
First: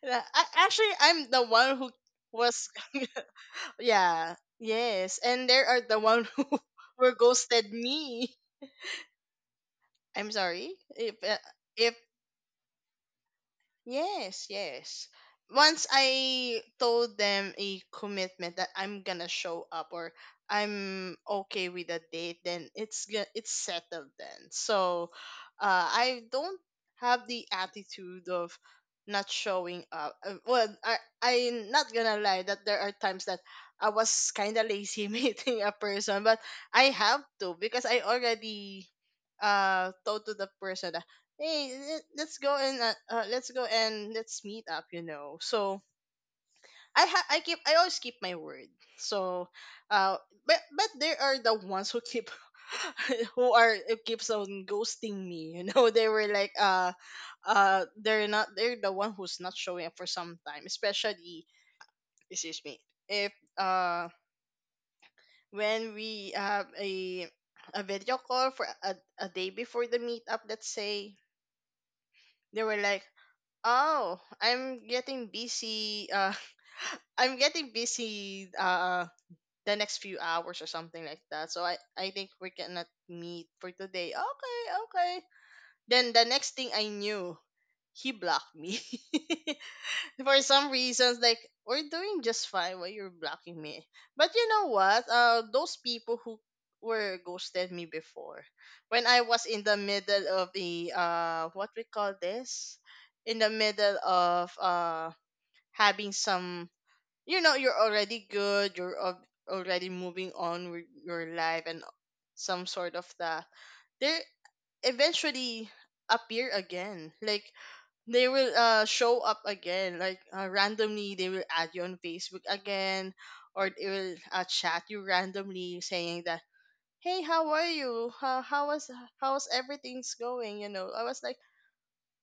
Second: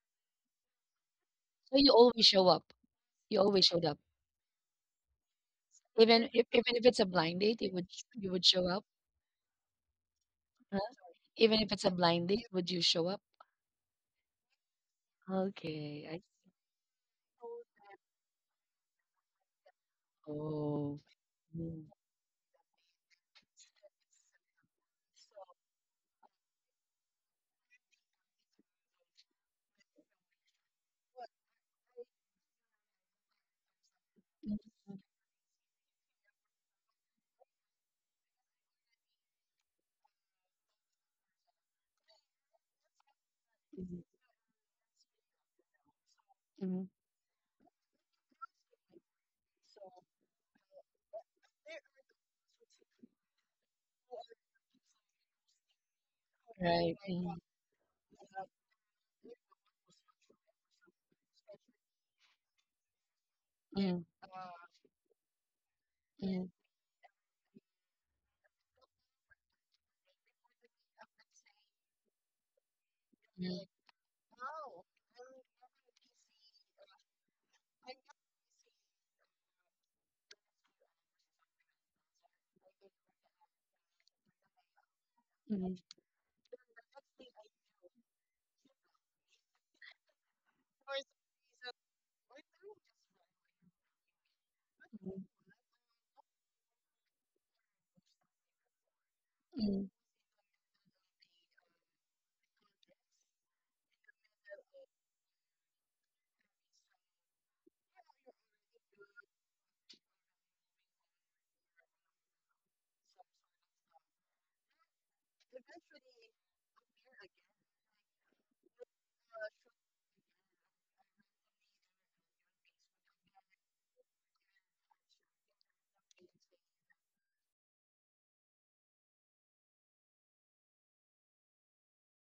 Yeah, a- actually, I'm the one
So
who
you always show
was
up. You always showed up.
yeah. Yes, and there are the one
Even if
who
even if it's a
were
blind date, you
ghosted
would you
me.
would show up.
I'm sorry.
Huh?
If uh,
Even if it's a
if
blind date, would you show up?
yes, yes. Once
Okay, I see.
I told them a commitment that I'm gonna show up, or
Oh.
I'm okay
Mm.
with a date, then it's go- it's settled then. So, uh, I don't have the attitude of not showing up. Uh, Well, I I'm not gonna lie that there are times that I was kind
Mhm,
of lazy meeting a person, but I have to because I already uh told to the person, hey, let- let's go and uh, uh, let's go
mhm,
and let's meet up, you know. So
mhm.
i ha- i keep i always keep my word. So uh but but there are the ones who keep who are who keeps on ghosting me, you know. They were like uh
Right. Mhm,
uh they're not, they're the one who's not showing up for some time, especially, excuse me, if uh when we
mhm,
have a a video call for a, a day before the meetup, let's say. They were like,
mhm,
oh, I'm getting busy. Uh, I'm getting busy. Uh, the next few hours or something like that. So I, I think we cannot meet for today. Okay, okay.
mhm,
Then the next thing I knew, he blocked me. For some reasons, like, we're doing just fine while you're blocking me. But you know what, uh those people who were ghosted me before, when I was in the
mhm,
middle of the uh what we call this in the middle of uh having some, you know, you're already good, you're al- already moving on with your life and some sort of that, they eventually appear again. Like, they will uh show up again, like, uh, randomly they will add you on Facebook again, or they will uh, chat you randomly, saying that, hey, how are you, how, how was how's everything's going, you know. I was like,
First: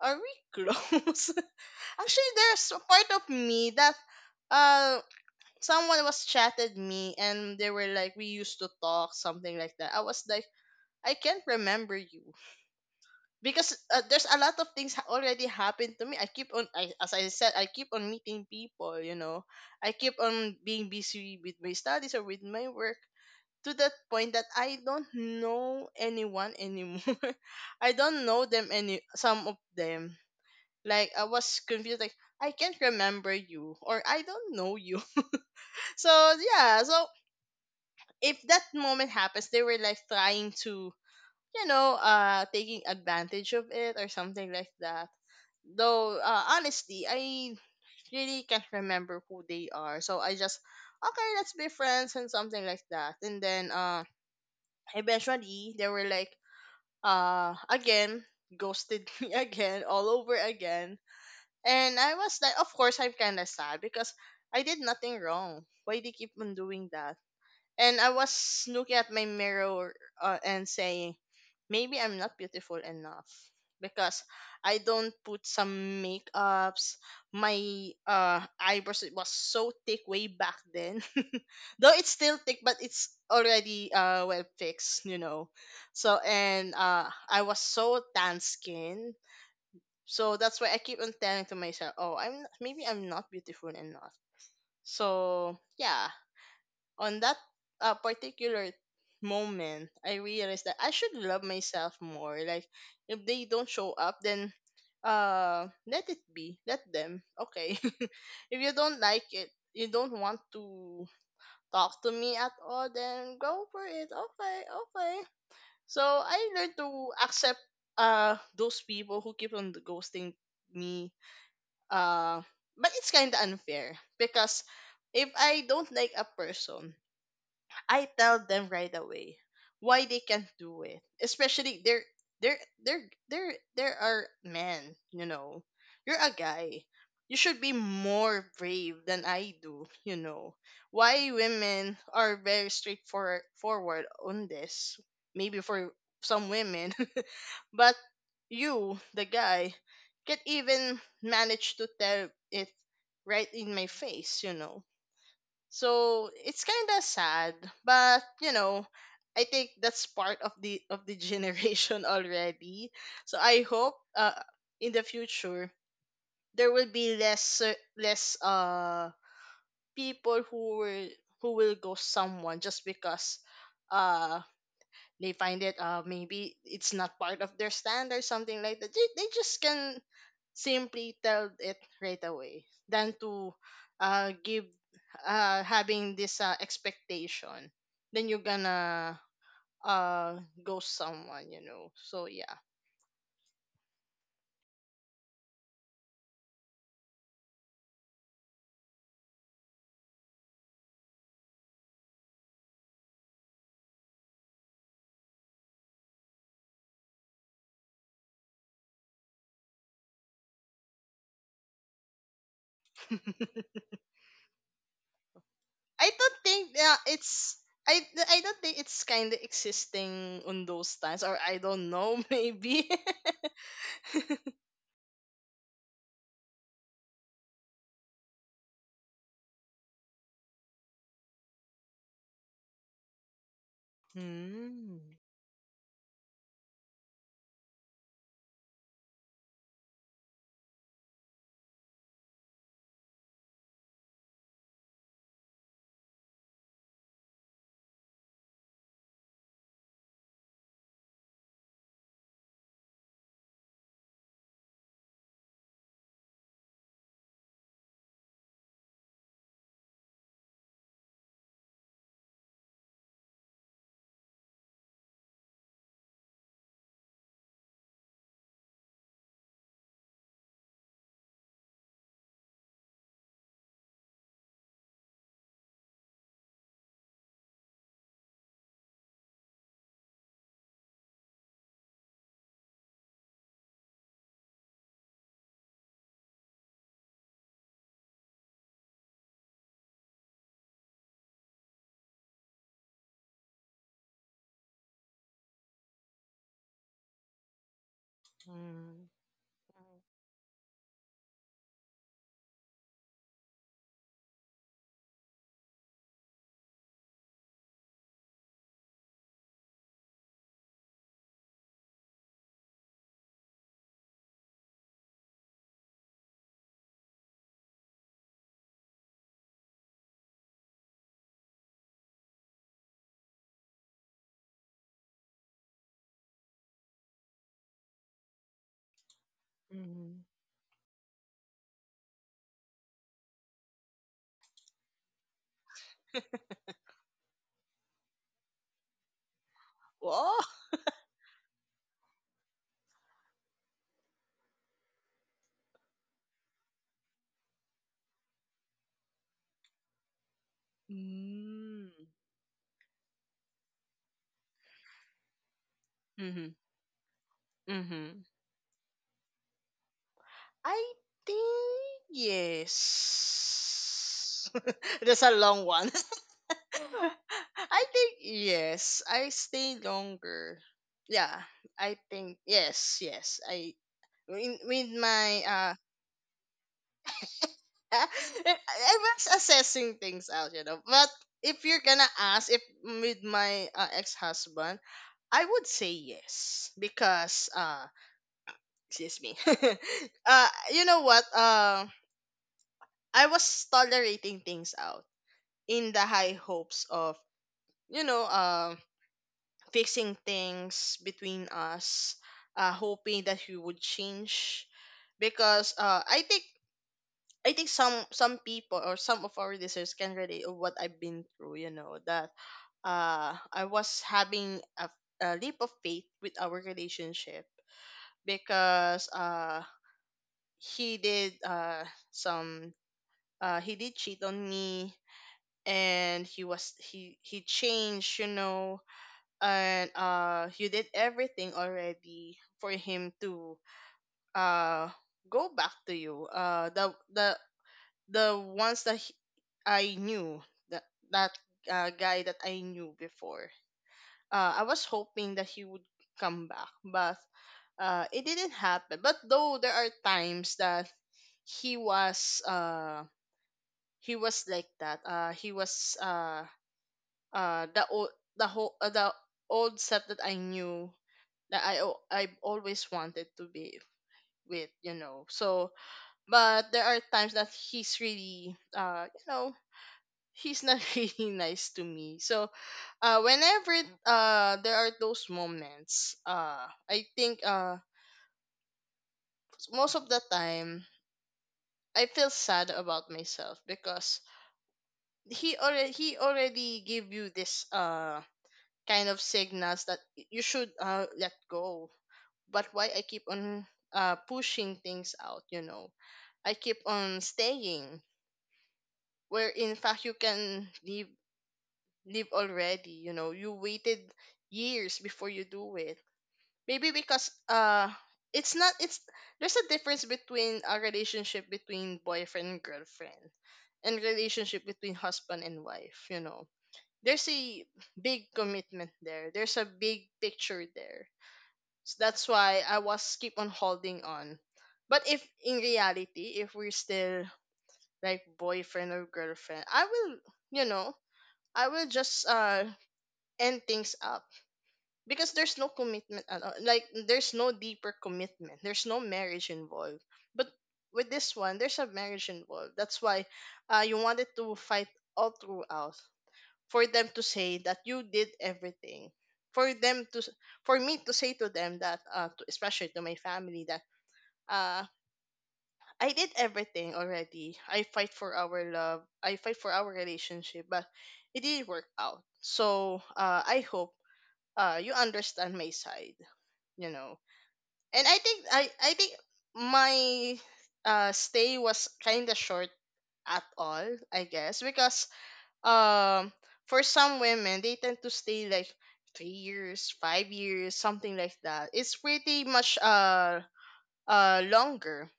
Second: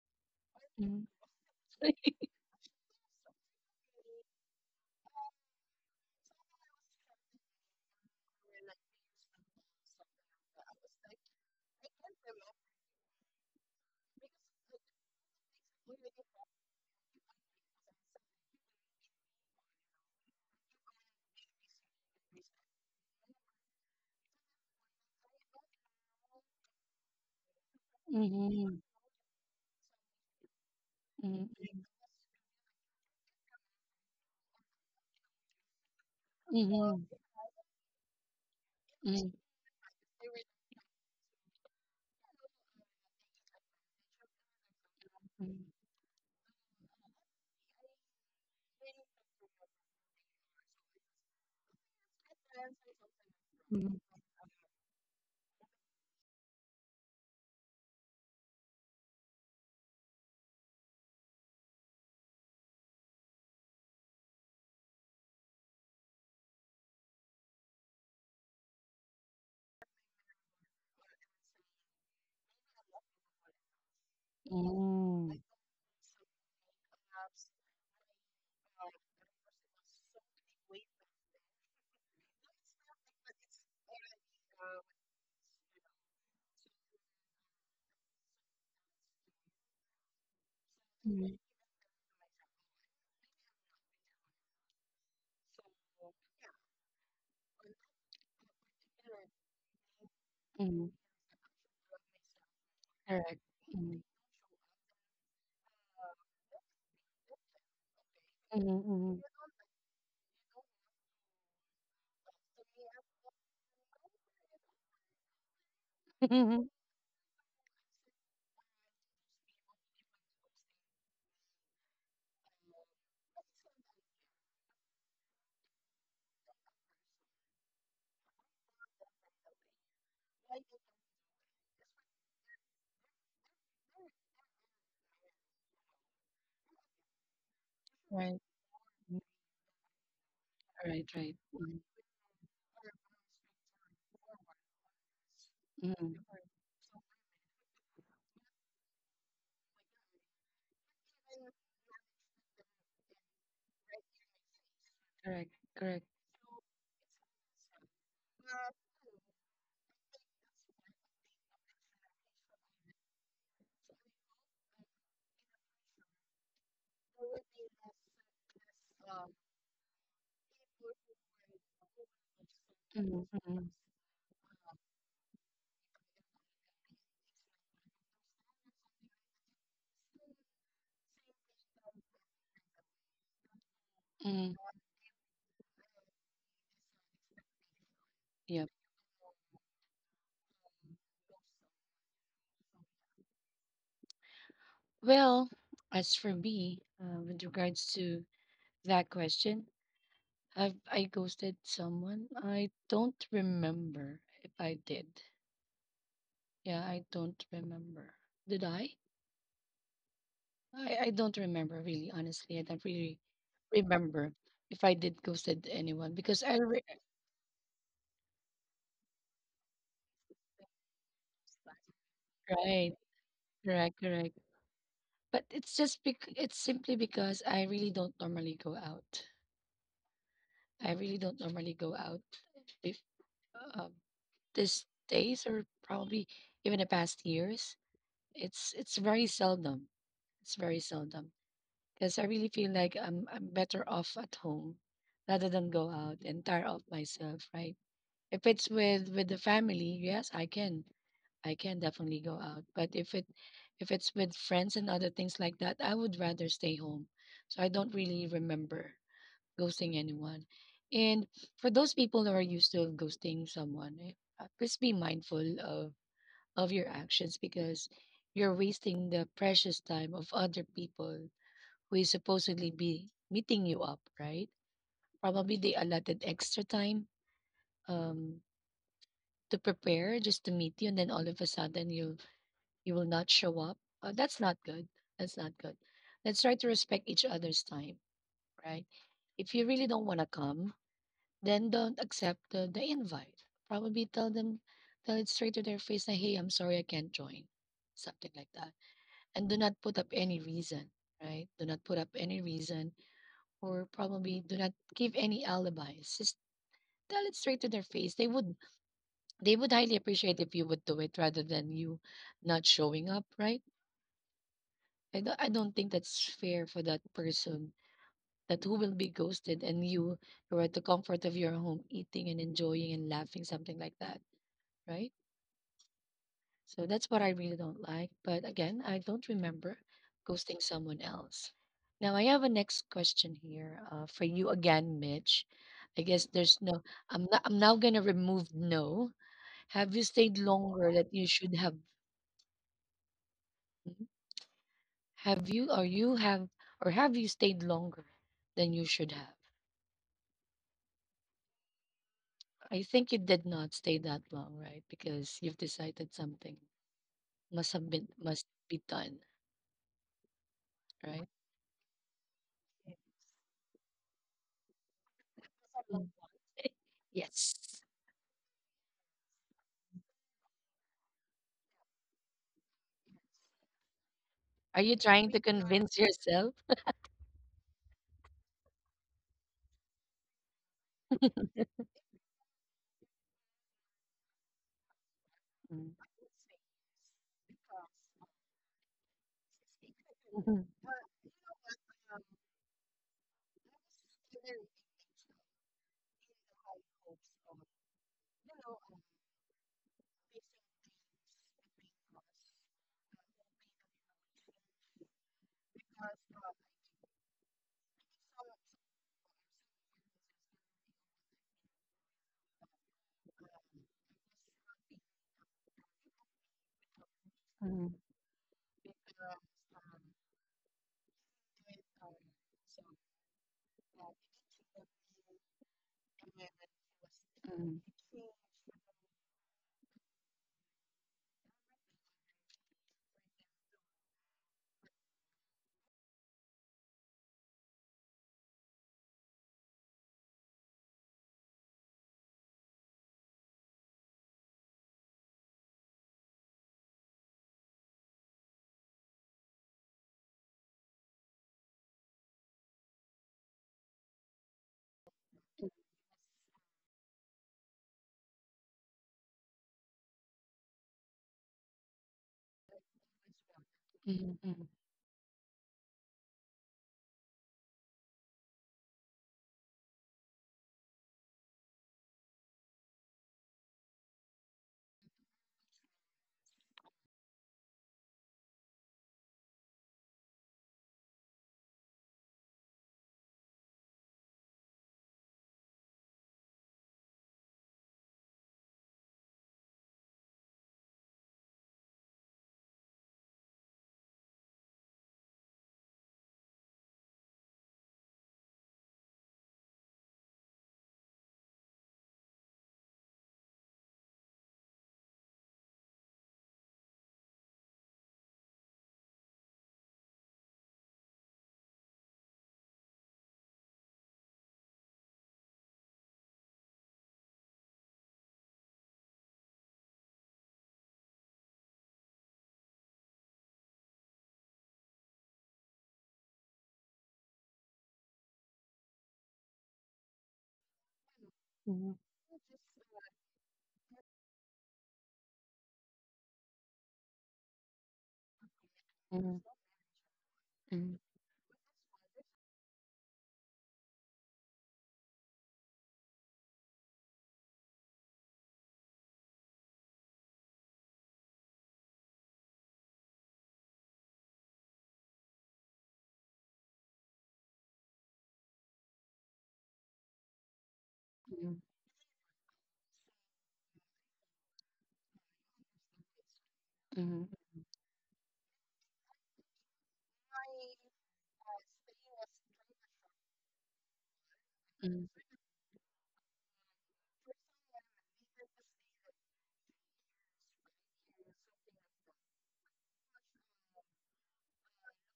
are we
mhm,
close? Actually, there's a part of me that uh someone was chatted me, and they were like, we used to talk, something like that. I was like, I can't remember you, because uh, there's a lot of things ha- already happened to me. I keep on I, as I said, I keep on meeting people, you know. I keep on being busy with my studies or with my work, to that point that I don't know anyone anymore. I don't know
mhm,
them,
mhm,
any some of them. Like, I
mhm, mhm,
was
mhm,
confused, like, I can't remember you, or I don't know you. So
mhm,
yeah, so
mhm.
if that moment happens, they were like trying to, you know, uh, taking advantage of it or something like that. Though, uh, honestly, I really can't remember who they are. So I just, okay, let's be friends and something like that. And then, uh, eventually, they were like, uh, again, ghosted me again, all over again. And I was like, of course, I'm kind of sad because I did nothing wrong. Why they keep on doing that? And I was looking at my mirror, uh, and saying, maybe I'm not beautiful enough because I don't put some makeups. My uh, eyebrows, it was so thick way back then. Though it's still thick, but it's already uh, well fixed, you know. So, and uh, I was so tan skin. So that's why I keep on telling
Mhm,
to myself, oh, I'm maybe I'm not beautiful enough. So yeah, on that uh, particular moment, I realized that I
mhm.
should love myself more. Like, if they
Correct.
don't show
Mhm,
up, then uh, let it be. Let them. Okay. If you don't like
mhm,
it, you don't want to talk to me at all, then go for it. Okay, okay. So I learned
mhm.
to accept uh those people who keep on ghosting me. Uh, but it's kind of unfair because if I don't like a person, I tell them right away. Why they can't do it? Especially there there there there there are men, you know. You're a guy. You should be
Right,
more brave than I do, you know.
right,
Why
right. Mhm,
women are very straightforward forward on this? Maybe for
mhm.
some women. But you, the guy, can even manage to tell it right in my face, you know.
Correct, correct.
So it's kind of sad, but you know, I think that's part of the of the generation already. So I hope, uh, in the future, there will be less uh, less uh people who will who will go someone just
Mhm,
because
mhm,
uh they find it, uh maybe it's not part of their standard, something like that. They, they just can simply tell it right away than to uh
mhm.
give uh having this uh, expectation, then you're
Yep.
gonna uh ghost someone, you know. So yeah.
Well, as for me, uh, with regards to that question, have I ghosted someone? I don't remember if I did. Yeah, I don't remember. Did I? I, I don't remember really, honestly. I don't really
I
remember if I did ghosted anyone
don't
because I
think
re-
uh, it's I, I don't think it's kind of existing on those times, or I don't know. Maybe.
right, correct, correct. But it's just bec- it's simply because I really don't normally go out. I really don't normally go out. If, um, these
Hmm.
days or probably even the past years, it's it's very seldom. It's very seldom because I really feel like I'm I'm better off at home rather than go out and tire out myself. Right? If it's with with the family, yes, I can I can definitely go out. But if it if it's with friends and other things like that, I would rather stay home. So I don't really remember ghosting anyone. And for those people who are used to ghosting someone, eh, uh, please be mindful of of your actions because you're wasting the precious time of other people who is supposedly be meeting you up, right? Probably they allotted extra time, um, to prepare just to meet you, and then all of a sudden you you will not show up. Uh, that's not good. That's not good. Let's try to respect each other's time, right? If you really don't want to come, then don't accept the, the invite. Probably tell them, tell it straight to their face that hey, I'm sorry, I can't join, something like that,
Mm.
and do not put up any reason, right? Do not put up any reason, or probably do not give any alibis. Just tell it straight to their face. They would they would highly appreciate if you would do it rather than you not showing up, right? I don't, I don't think that's fair for that person that who will be ghosted and you who are at the comfort of your home eating and enjoying and laughing, something like that, right? So that's what I really don't like. But again, I don't remember
Mm.
ghosting someone else. Now I have a next question here, uh, for you again, Mitch. I guess there's no. I'm not, I'm now gonna remove no. Have you stayed
Whoa.
longer that you should have? Mhm. Have you or you have or have you stayed longer than you should have?
Mm.
I think you did not stay that long, right? Because you've decided
Mm-hmm.
something must have been
Mm-hmm.
must be done,
I
right?
think yes. That's a long one.
Mm. Yes.
I think yes. I stay longer. Yeah, I think yes, yes. I with,
Are
with
you trying to
my uh,
convince yourself?
I was assessing things out, you know. But if you're gonna ask if with my uh, ex husband, I would say
Mm.
yes because uh, excuse me. uh, you know what? Uh, I was tolerating things out in the high hopes of you know uh, fixing things between us, uh, hoping that we would change because uh, i think i think some some people or some of our listeners can relate of what I've been through, you know that uh, I was having a, a leap of faith with our relationship
Mm,
because uh, he did uh, some uh, he did cheat on me. And he was he he
mm,
changed, you know and uh you did everything already for him to uh go back to you, uh the the the ones that he- I knew that that uh, guy that I knew before. uh I was hoping that he would come back, but uh it didn't happen. But though there are times that he was uh he was like that, uh he was uh uh the old the whole uh, the old set that I knew, that I al- I always wanted to be
mm,
with, you know. So, but there are times that he's really, uh, you know, he's not really nice to me. So, uh, whenever uh there are those moments, uh, I think uh most of the time I feel sad about myself because he already he already gave you this uh kind of signals that y- you should uh let go, but why I keep on uh, pushing things out, you know. I keep on staying where in fact you can leave leave already, you know. You waited years before you do it. Maybe because uh it's not it's there's a difference between a relationship between boyfriend and girlfriend and relationship between husband and wife, you know. There's a big commitment there. There's a big picture there. So that's why I was keep on holding on. But if in reality, if we're still like boyfriend or girlfriend, I will, you know, I will just uh end things up because there's no commitment at all. Like there's no deeper commitment. There's no
mm,
marriage involved. But
mm, mm,
with this one, there's a marriage involved. That's why uh you wanted to fight all throughout for them to say that you did everything for them to s- for me to say to them that, uh to, especially to my family, that uh I did everything already. I fight for our love, I fight for our relationship, but it
mm,
didn't work out. So uh I hope uh you understand my side, you
mm,
know
mm,
and i think i i think my uh stay was kind of short at all, I guess,
mm,
because
mm,
um for some women they tend to stay like three years, five years, something like that. It's pretty much uh uh longer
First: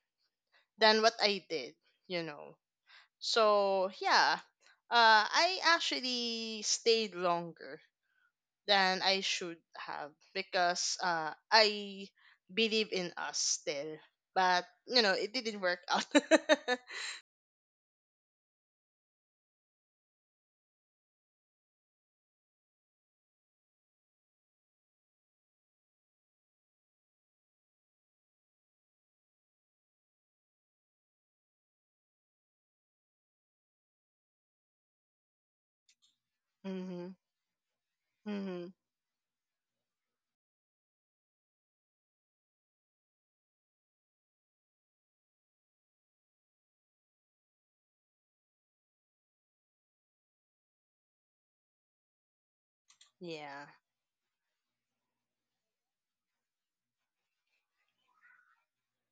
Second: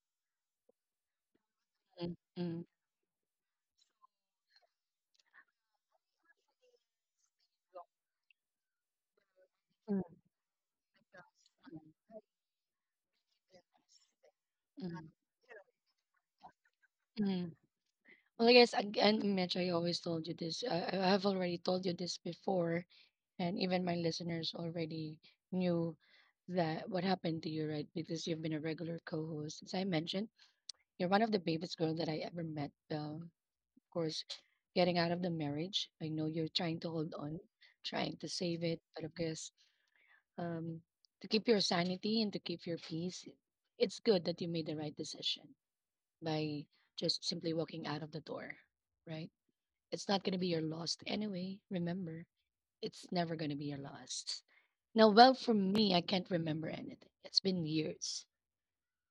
than what I did,
Mm.
you know
mm,
so yeah, uh I actually stayed longer than I should have because uh I believe in us still, but you
mm.
know it didn't work out.
mm. Well, I guess again, Mitch, I always told you this. I, I have already told you this before, and even my listeners already knew that what happened to you, right? Because you've been a regular co-host. As I mentioned, you're one of the bravest girl that I ever met, Belle. Course, getting out of the marriage. I know you're trying to
Mhm.
hold on, trying to save
Mhm.
it, but of course, um, to keep your sanity and to keep your peace, it's good that you made the right decision by just simply walking out of the door, right? It's not going to be your loss anyway. Remember, it's never going to be
Yeah.
your loss. Now, well, for me, I can't remember anything. It's been years.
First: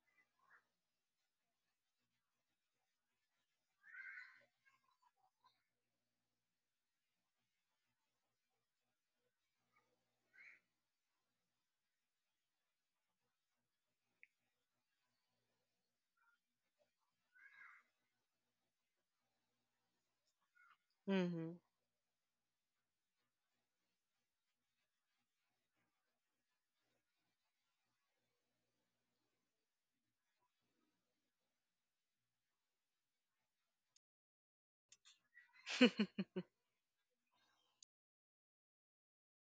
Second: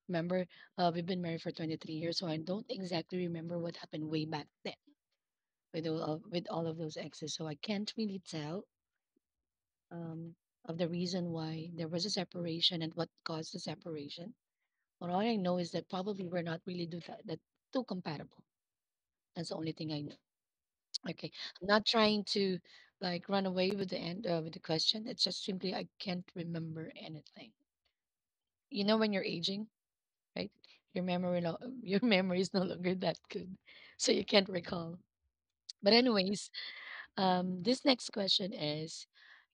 Remember, uh, we've been married for twenty-three years, so I don't exactly remember what happened way back then, with all of, with all of those exes. So I can't really tell, um, of the reason why there was a separation and what caused the separation. But all I know is that probably we're not really do that, that too compatible. That's the only thing I know. Okay,
Mhm.
I'm not trying to like run away with the end uh, with the question. It's just simply I can't remember anything. You know when you're aging, right? Your memory no, your memory is no longer that good, so you can't recall. But anyways, um, this next question is:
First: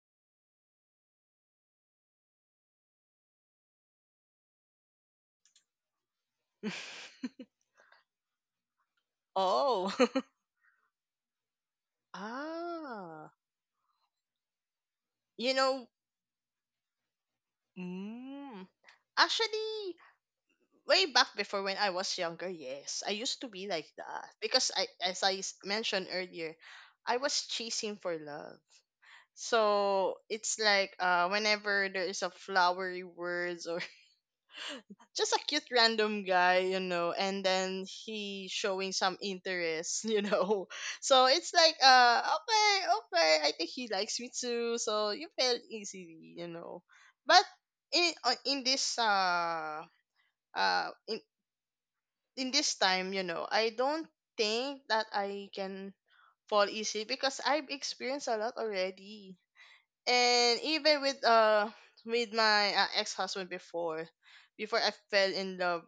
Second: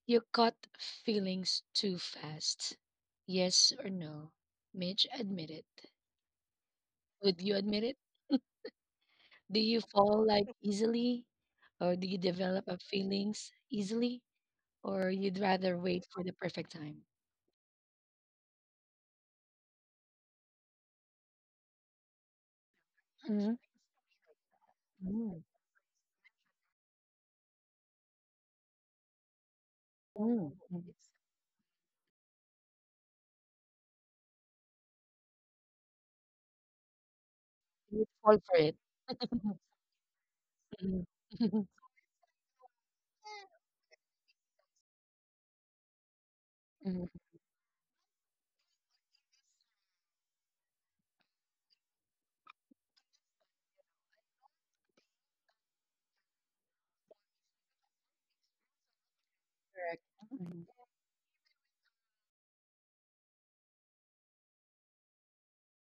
You caught feelings too fast. Yes or no? Mitch, admit it. Would you admit it? Do you
Oh,
fall like easily? Or do you develop a
ah.
feelings easily? Or you'd
you
rather
know,
wait for the perfect time
mm, Actually, way back before when I was younger, yes, I used to be like that because I, as I s- mentioned earlier, I was chasing for love. So it's like, uh, whenever there is a flowery words or just a cute random guy, you know, and then he
for it?
showing some interest, you know.
Mhm,
So it's like, uh, okay, okay, I think he likes me too. So you fell easily, you know.
mhm,
But in uh, in this uh uh in in this time, you know, I don't think that I can fall easily because I've experienced a lot already, and
mhm,
even with uh with my uh, ex husband before, before I fell in love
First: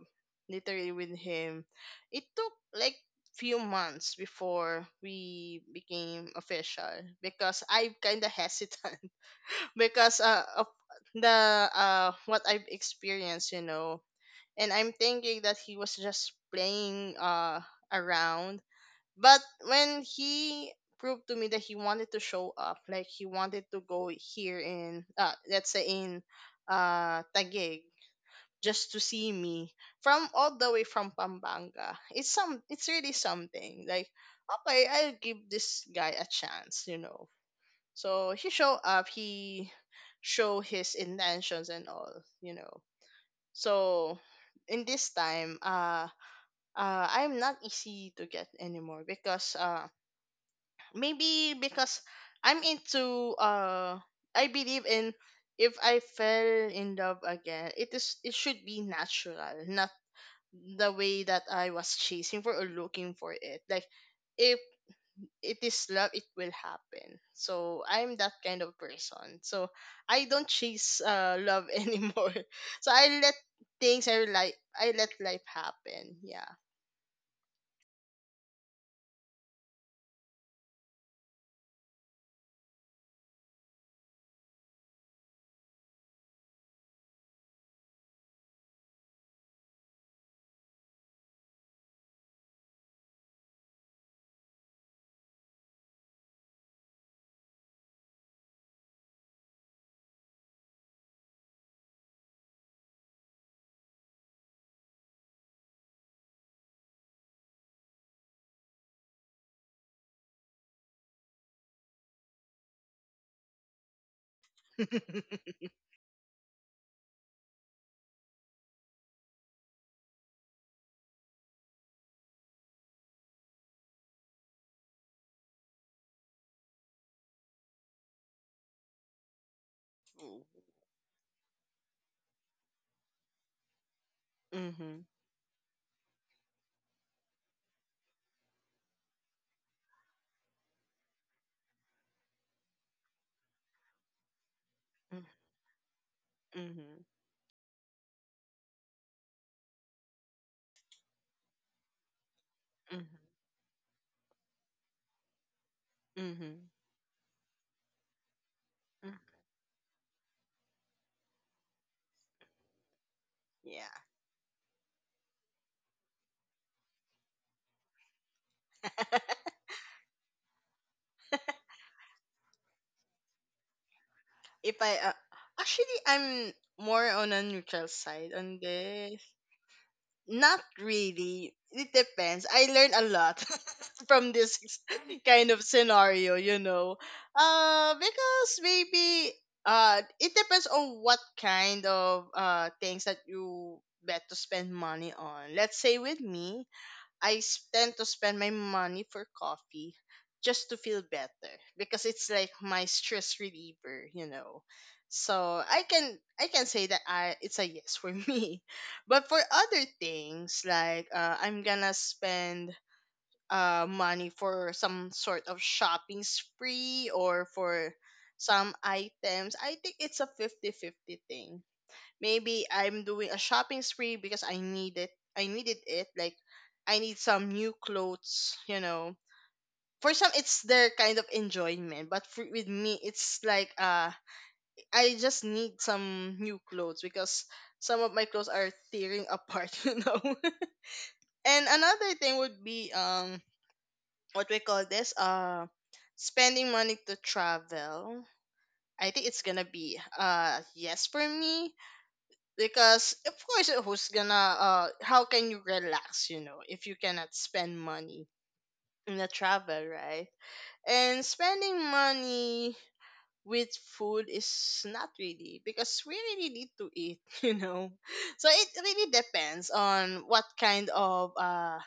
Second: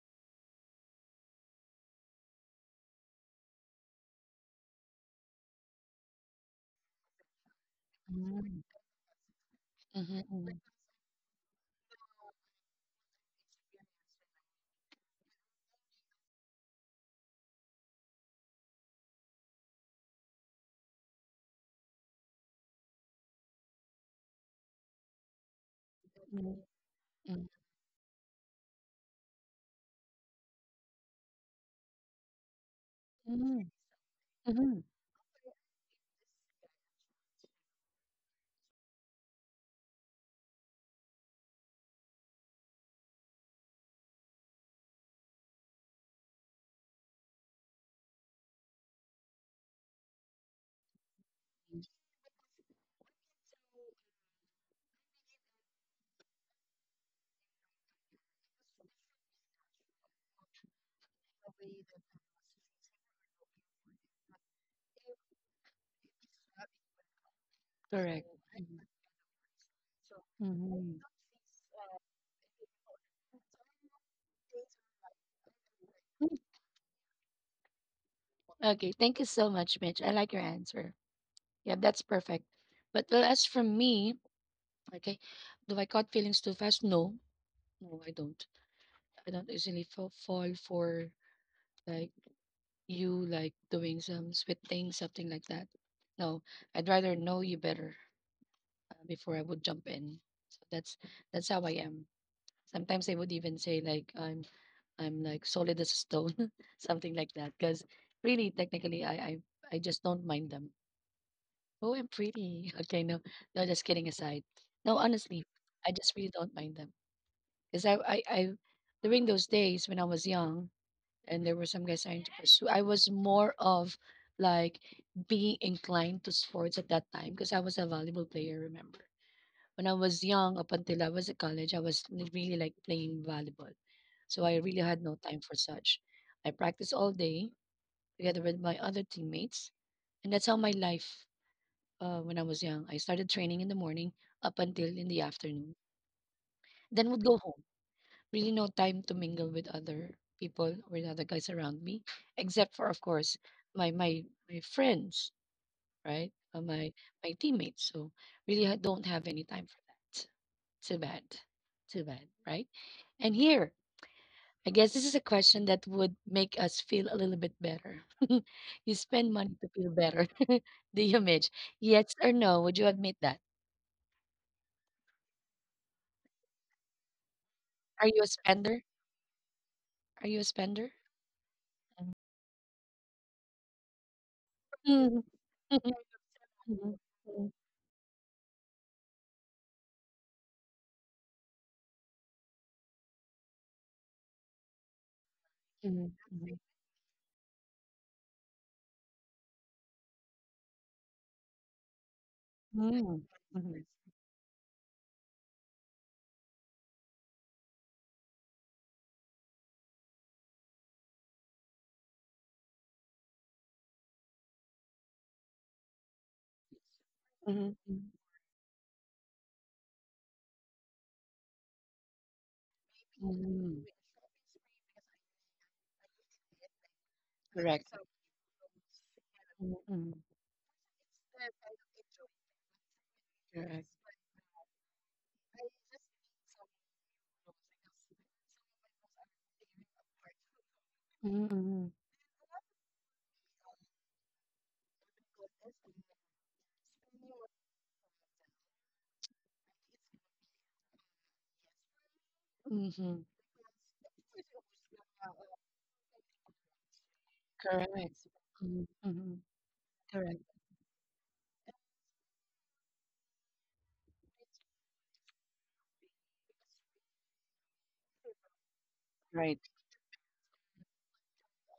literally with him, it took like few months before we became official because I kind of
mhm,
hesitant
mhm,
because uh
mhm,
of the uh what I've experienced, you know. And I'm thinking that he was just playing uh around, but when he proved to me that he wanted to show up, like he wanted to go here in, uh, let's say in
mhm,
uh,
mhm,
Taguig, just to see me, from all the way from Pampanga, it's some, it's really
mhm,
something. Like,
mhm.
okay, I'll give this guy a chance, you know. So he showed up, he show his intentions and all, you know. So in this time, uh, uh, I'm not easy to get anymore because uh, maybe because I'm into uh I believe in, if I fell in love again, it is it should be natural, not the way that I was chasing for or looking for it. Like if it is love, it will happen. So I'm
Correct.
that kind
Mhm,
of person. So I don't
mhm.
chase uh love anymore. So I let things I like I let life happen. Yeah.
Okay, thank you so much, Mitch. I like your answer. Yeah, that's perfect. But well, as for me, okay, do I caught feelings too fast? No, no, I don't. I don't usually fa- fall for like you like doing some sweet thing, something like that. No, I'd rather know you better, uh, before I would jump in. So that's that's how I am. Sometimes I would even say like I'm I'm like solid as a stone, something like that. Because really, technically, I I I just don't mind them. Oh, I'm pretty. Okay, no, no, just kidding aside. No, honestly,
Mhm.
I just really don't mind them because I, I, I, during those days when I was young and there were some guys trying to pursue, I was more of like being inclined to sports at that time because I was a volleyball player. Remember, when I was young, up until I was at college, I was li- really like playing volleyball, so I really had
Mhm.
no time for such. I practiced all day together with my other teammates, and that's how my life, uh, when I was young. I started training in the morning up until in the afternoon,
Mhm.
then would go home. Really, no time to mingle with other people or other guys around me, except for, of
Mhm.
course, my my my friends, right? Uh, my my teammates. So really, I don't
Mhm.
have any time for that. Too bad, too bad, right? And here,
Yeah.
I guess this is a question that would make us feel a little bit better. you spend money to feel better. The image, yes or no? Would you admit that?
if I uh, Actually, I'm more on a neutral
Are you a
side on
spender?
this.
Are you a
Not
spender?
really. It depends. I learned a lot from this
Mhm.
kind of
Mhm.
scenario, you
Mhm, mhm,
know.
mhm.
Uh because maybe uh it depends on what kind of uh things that you bet to spend money on. Let's say with me, I s- tend to spend my money for coffee just to feel better because it's like my stress reliever, you know. So I can I can say that I it's a yes for me. But for other things like, uh, I'm gonna spend uh money for some sort of shopping spree or for some items. I think it's a fifty-fifty thing. Maybe I'm doing a shopping
Mhm.
spree because I need it. I needed it. Like I need some new clothes, you know.
Mhm,
For
mhm.
some it's their kind of enjoyment, but for, with me it's like
Correct.
uh I just need some new clothes because some of my clothes are tearing apart, you know.
Mhm,
And
mhm,
another thing would be um what we call this uh spending money to travel. I think it's gonna be uh yes for me because
mhm.
of course who's gonna, uh, how can you relax, you know, if you cannot spend
Correct.
money
Mhm,
in a
mhm.
travel, right?
Correct.
And spending money with food is not really because we really need to eat, you know. So it really
Right.
depends on what kind of uh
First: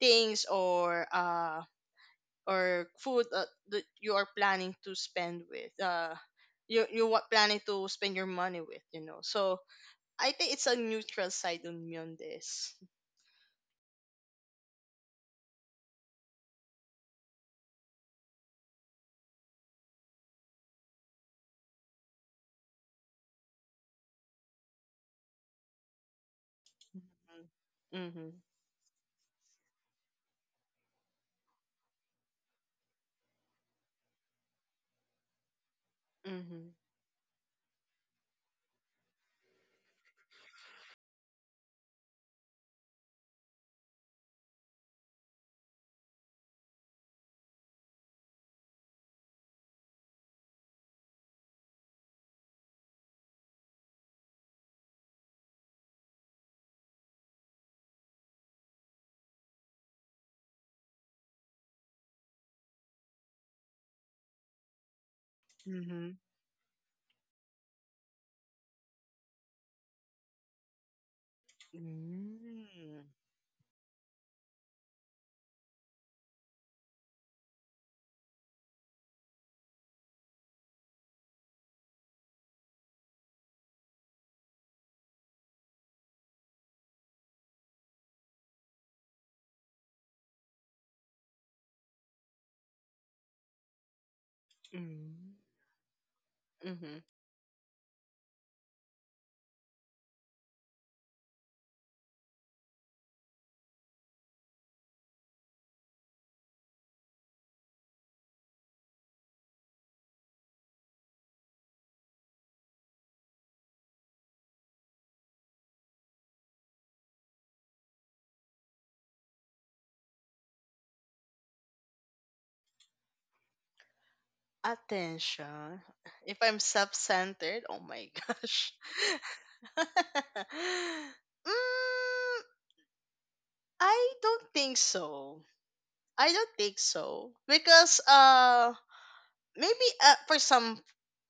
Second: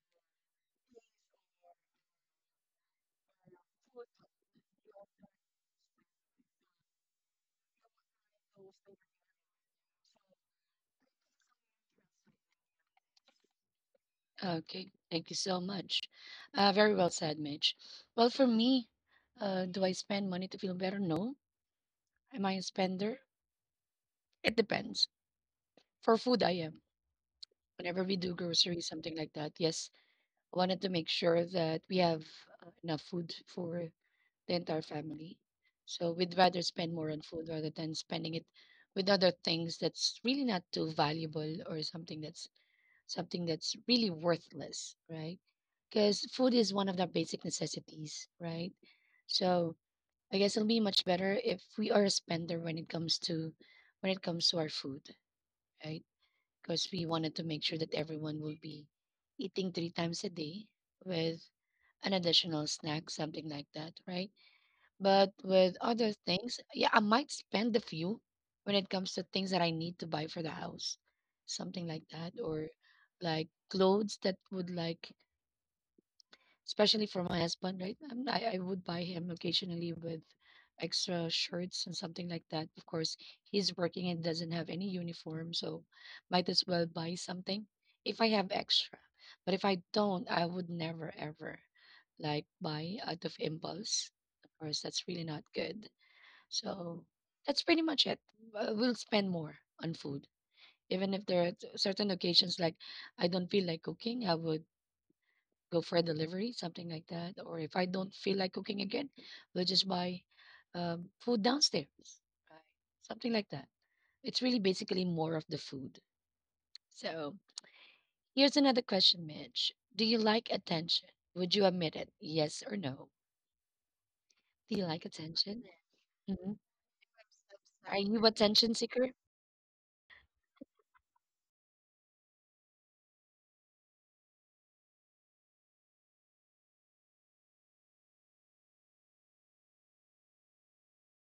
things or uh or food, uh, that you are planning to spend with, uh you you what planning to spend your money with, you know. So I think it's a neutral side on me on this.
Okay. Thank you so much. Uh, very well said, Mitch. Well, for me, uh, do I spend money to feel better? No. Am I a spender? It depends. For food, I am. Whenever we
Mm-hmm.
do groceries, something like that, yes, I wanted to make sure that we have, uh, enough food for the entire family. So we'd rather
Mm-hmm.
spend more on food rather than spending it with other things that's really not too valuable or something that's something that's really worthless, right? Because food is one of the basic necessities, right? So I guess it'll be much better if we are a spender when it comes to when it comes to our food, right? Because we wanted to make sure that everyone will be eating three times a day with an additional snack, something like that, right? But with other
Mm-hmm.
things, yeah, I might spend a few when it comes to things that I need to buy for the house, something like that, or
Mm-hmm.
like clothes that would like especially for my husband, right? Um, I, I would buy him occasionally with extra shirts and something like that. Of course, he's working and doesn't have any uniform, so might as well buy something if I have extra. But if I don't, I would never ever like buy out of impulse. Of course, that's really
Mm-hmm.
not good.
Mm-hmm.
So that's pretty much it. Uh, We'll spend more on food. Even if there are certain occasions like I don't feel like cooking, I would go for a delivery, something like that. Or if I don't feel like cooking again, we'll just buy um, food downstairs, right? Something like that. It's really basically more of the food. So here's another question, Mitch. Do you like attention? Would you admit it? Yes or no? Do you like attention?
Attention. If
Hmm.
I'm self-centered, oh
Are
my
you attention
gosh.
seeker?
mm, I don't think so. I don't think so because uh maybe, uh, for some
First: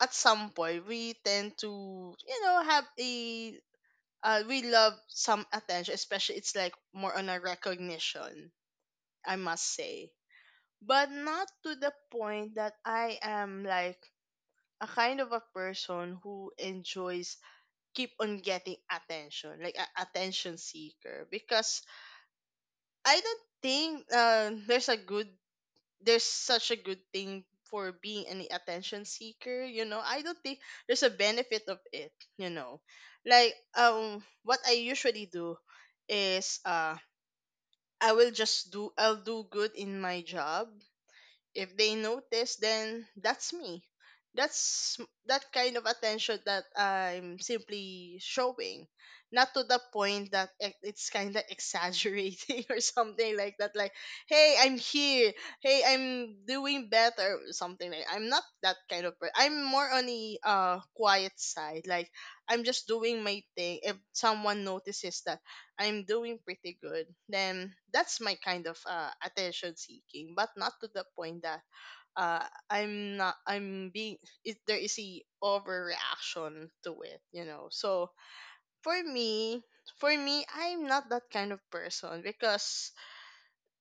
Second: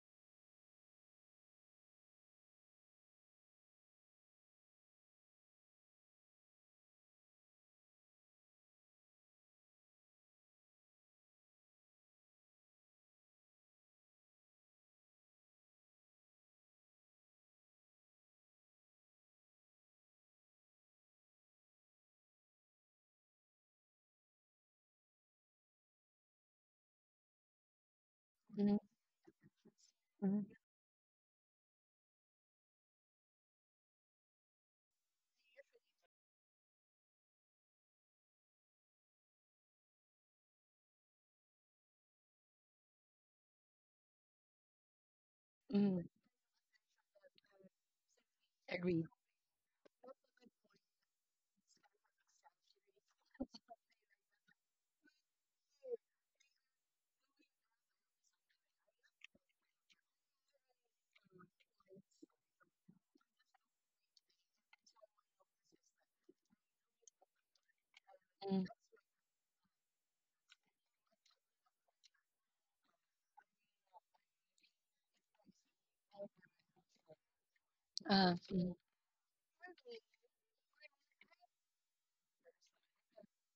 at some point we tend to, you know, have a uh, we love some attention, especially it's like more on a recognition, I must say. But not to the point that I am like a kind of a person who enjoys keep on getting attention, like a attention seeker, because I don't think, uh, there's a good there's such a good thing for being an
Hmm.
attention seeker. You know, I don't think
Hmm.
there's a benefit of it. You know, like um, what I usually do is uh I will just do I'll do good in my job. If they notice, then that's me. That's that kind of
Hmm.
attention that I'm simply showing,
Agreed.
not to the point that e- it's kind of exaggerating or something like that. Like, hey, I'm here. Hey, I'm doing better. Or something. Like I'm not that kind of person. I'm more on the uh quiet side. Like, I'm just doing my thing. If someone notices that I'm doing pretty good, then that's my kind of,
Mm.
uh, attention seeking, but not to the point that, uh, I'm not I'm being it, there is a overreaction to it, you know. So
uh,
for
mm.
me, for me, I'm not that kind of person because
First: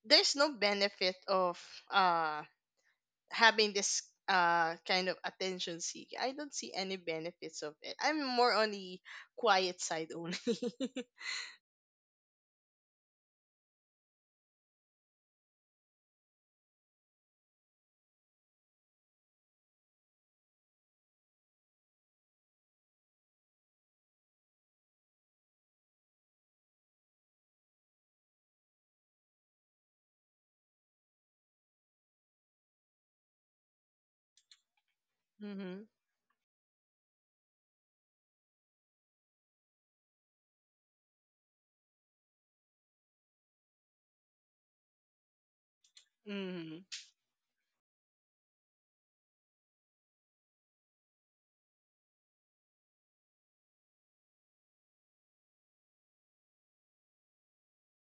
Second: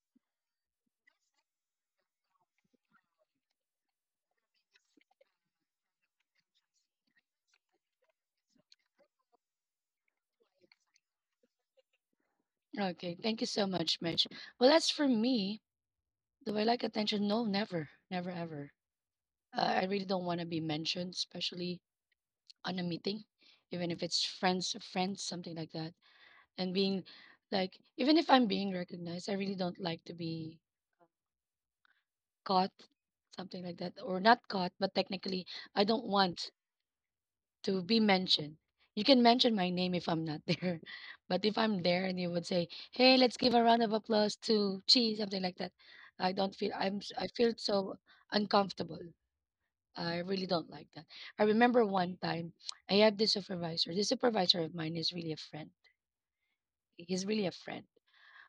there's no benefit of uh having this uh kind of attention seeking. I don't see any benefits of it. I'm more on the quiet side only.
Okay, thank you so much, Mitch. Well, as for me, do I like attention? No, never, never, ever. Uh, I really don't want to be mentioned, especially on a meeting, even if it's friends, friends, something like that. And being like, even if I'm being recognized, I really don't like to be caught, something like that, or not caught, but technically, I don't
Mm-hmm.
want to be mentioned. You can mention my name if I'm not there, but if I'm there and you would say, "Hey, let's give a round of applause to Chi," something like that, I don't feel I'm s-
Mm-hmm.
I feel so uncomfortable. I really don't like that. I remember one time I had this supervisor. This supervisor of mine is really a friend. He's really a friend.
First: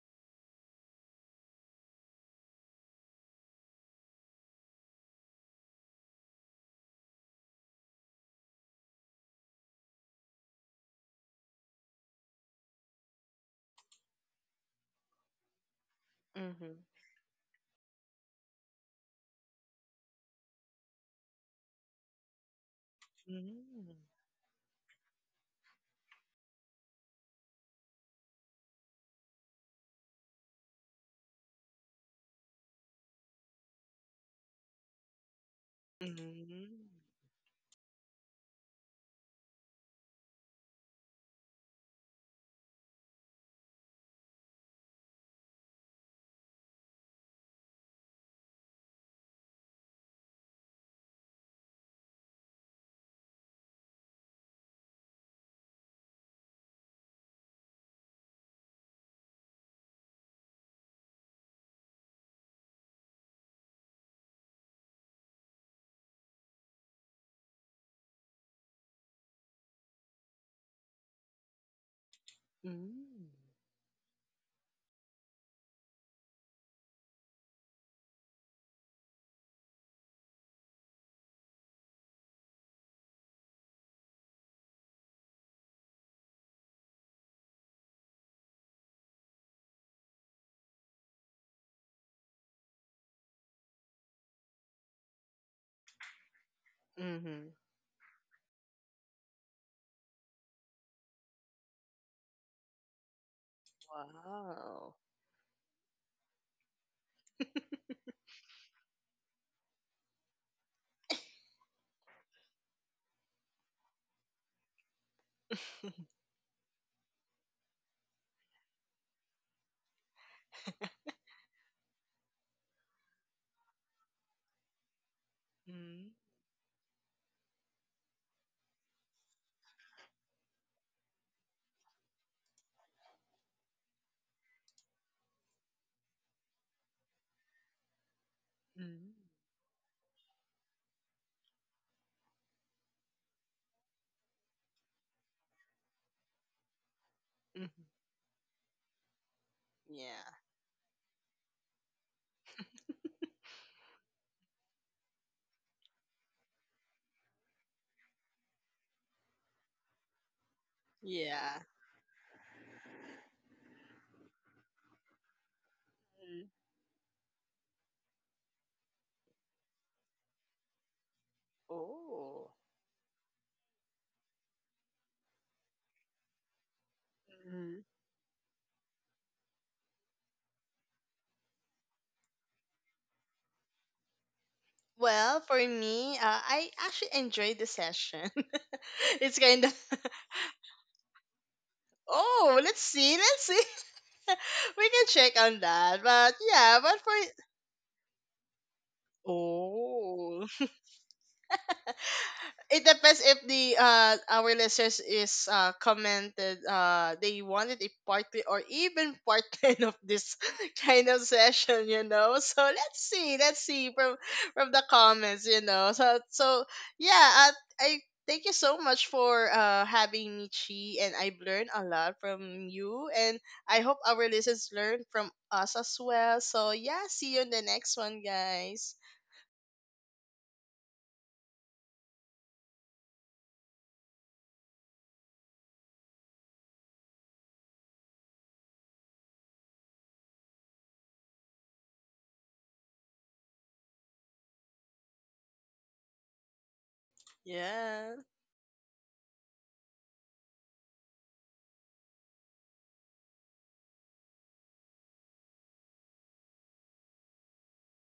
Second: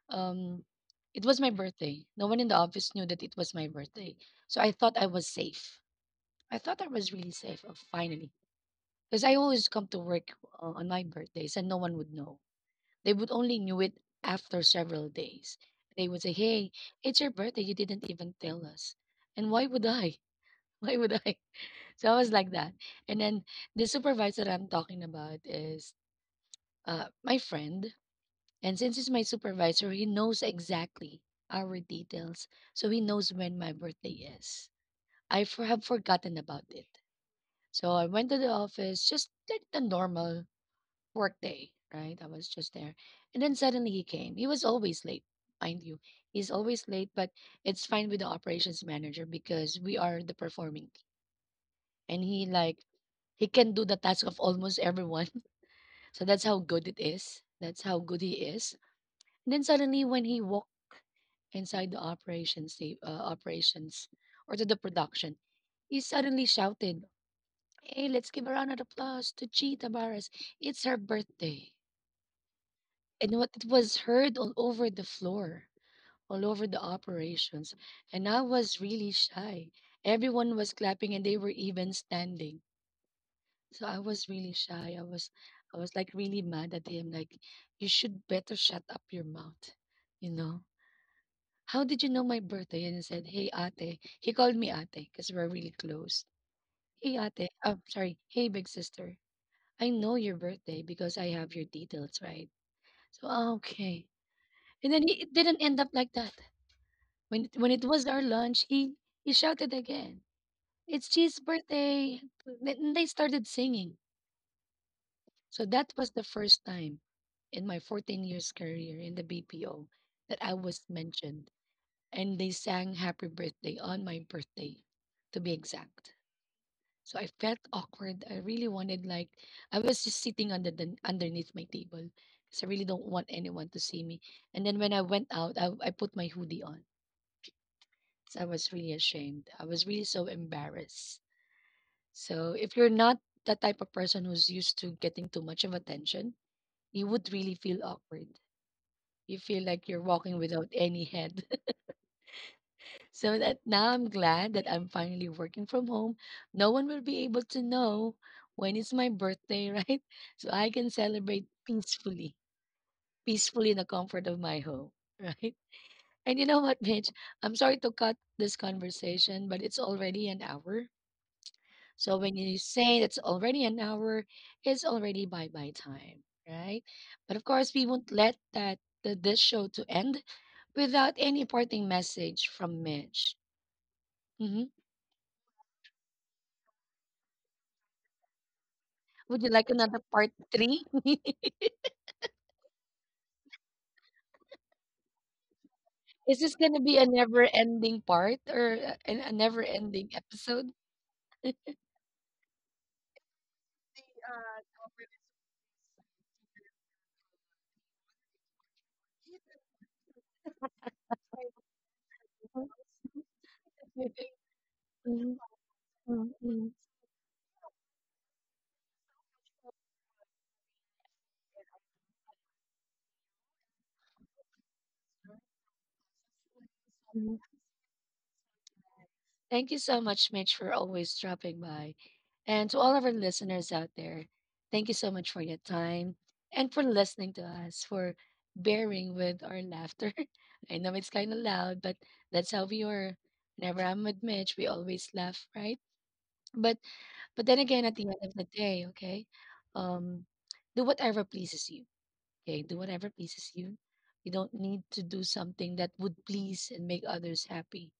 Um, it was my birthday. No one in the office knew that it was my birthday. So I thought I was safe. I thought I was really safe, uh, finally. Because I always come to work uh, on my birthdays and no one would know. They would only knew it after several days. They would say, hey,
Mm-hmm.
it's your birthday. You didn't even tell us. And why would I? Why would I? So I was like that. And then the
Mm.
supervisor that I'm talking about is uh, my friend. And since he's my supervisor, he knows exactly our details. So he knows when my birthday is. I for- have forgotten about
Mm.
it. So I went to the office, just like the normal work day, right? I was just there. And then suddenly he came. He was always late, mind you. He's always late, but it's fine with the operations manager because we are the performing and he like he can do the task of almost everyone. So that's how good it is. That's how good he is. And then suddenly, when he walked inside the operations, sta- uh, operations or to the production, he suddenly shouted, "Hey, let's give a round of applause to Cheetah Barras. It's her birthday."
Mm.
And what it was heard all over the floor, all over the operations, and I was really shy. Everyone was clapping, and they were even standing. So I was really shy. I was I was like really mad at him. Like, you should better shut up your mouth. You know? How did you know my birthday? And he said, hey ate. He called me ate because we're really close. Hey ate.
Mhm.
Oh, sorry. Hey big sister. I know your birthday because I have your details, right? So, "Ah, okay." And
Wow.
then he, it didn't end up like that. When it, when it was our lunch, he he shouted again. It's G's birthday. Then they started singing. So that was the first time in my fourteen years career in the B P O that I was mentioned and they sang happy birthday on my birthday to be
Mm.
exact. So I felt awkward. I really wanted like I was just sitting under the underneath my table because I really don't want anyone to see me. And then when I went out, I, I put my hoodie on. So I was really
Mm.
ashamed. I was really so embarrassed. So if you're not that type of person who's used to getting too much of attention, you would really
Mhm.
feel awkward. You feel like you're
Yeah.
walking without any head. So that now I'm glad that I'm finally working from home. No one will be able to know when it's my birthday, right? So I can celebrate
Yeah.
peacefully, peacefully in the comfort of my home, right? And
Mm.
you know what, Mitch? I'm sorry to cut this conversation, but it's already an hour. So when
Oh.
you say it's already an hour, it's already bye bye time, right? But of course,
Mhm.
we won't let that the, this show to end without any parting message from Mitch. Hmm.
Well, for me, uh, I actually enjoyed the session. It's
Would you
kind
like
of
another part three?
oh, let's see, let's see. We can check on that. But
Is this
yeah,
gonna
but
be a
for
never-ending part or a, a never-ending
oh,
episode?
it depends if the uh our listeners is uh commented uh they wanted a part three or even part ten of this kind of session, you know. So let's see, let's see from from the
Mhm.
comments, you know. So so yeah, I, I thank you so much for uh having me, Chi, and I've learned a lot from you, and I hope our listeners learn from us as well. So yeah, see you in the next one, guys.
Thank you so much, Mitch, for always dropping by. And to all of our listeners out there, thank you so much for your time and for listening to us, for bearing with our laughter. I know it's kind of loud, but that's how we are. Whenever I'm with Mitch, we always laugh, right? But But then again, at the
Yeah.
end of the day, okay, um, do whatever pleases you. Okay, do whatever pleases you. You don't need to do something that would please and make others happy.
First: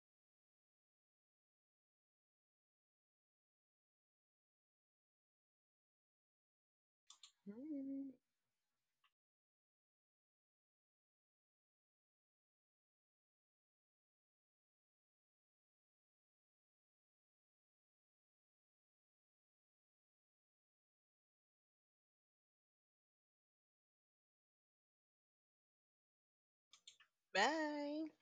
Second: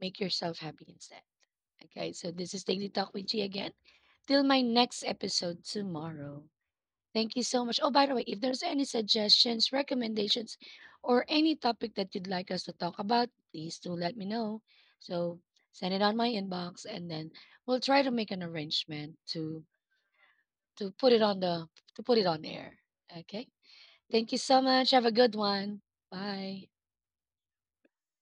Make yourself happy instead. Okay, so this is Daily Talk with G again. Till my next episode tomorrow. Thank you so much. Oh, by the way, if there's any suggestions, recommendations, or any topic that you'd like us to talk about, please do let me know. So send it on my inbox and then we'll try to make an arrangement to to put it on the to put it on air. Okay. Thank you so much. Have a good one. Bye.
Bye.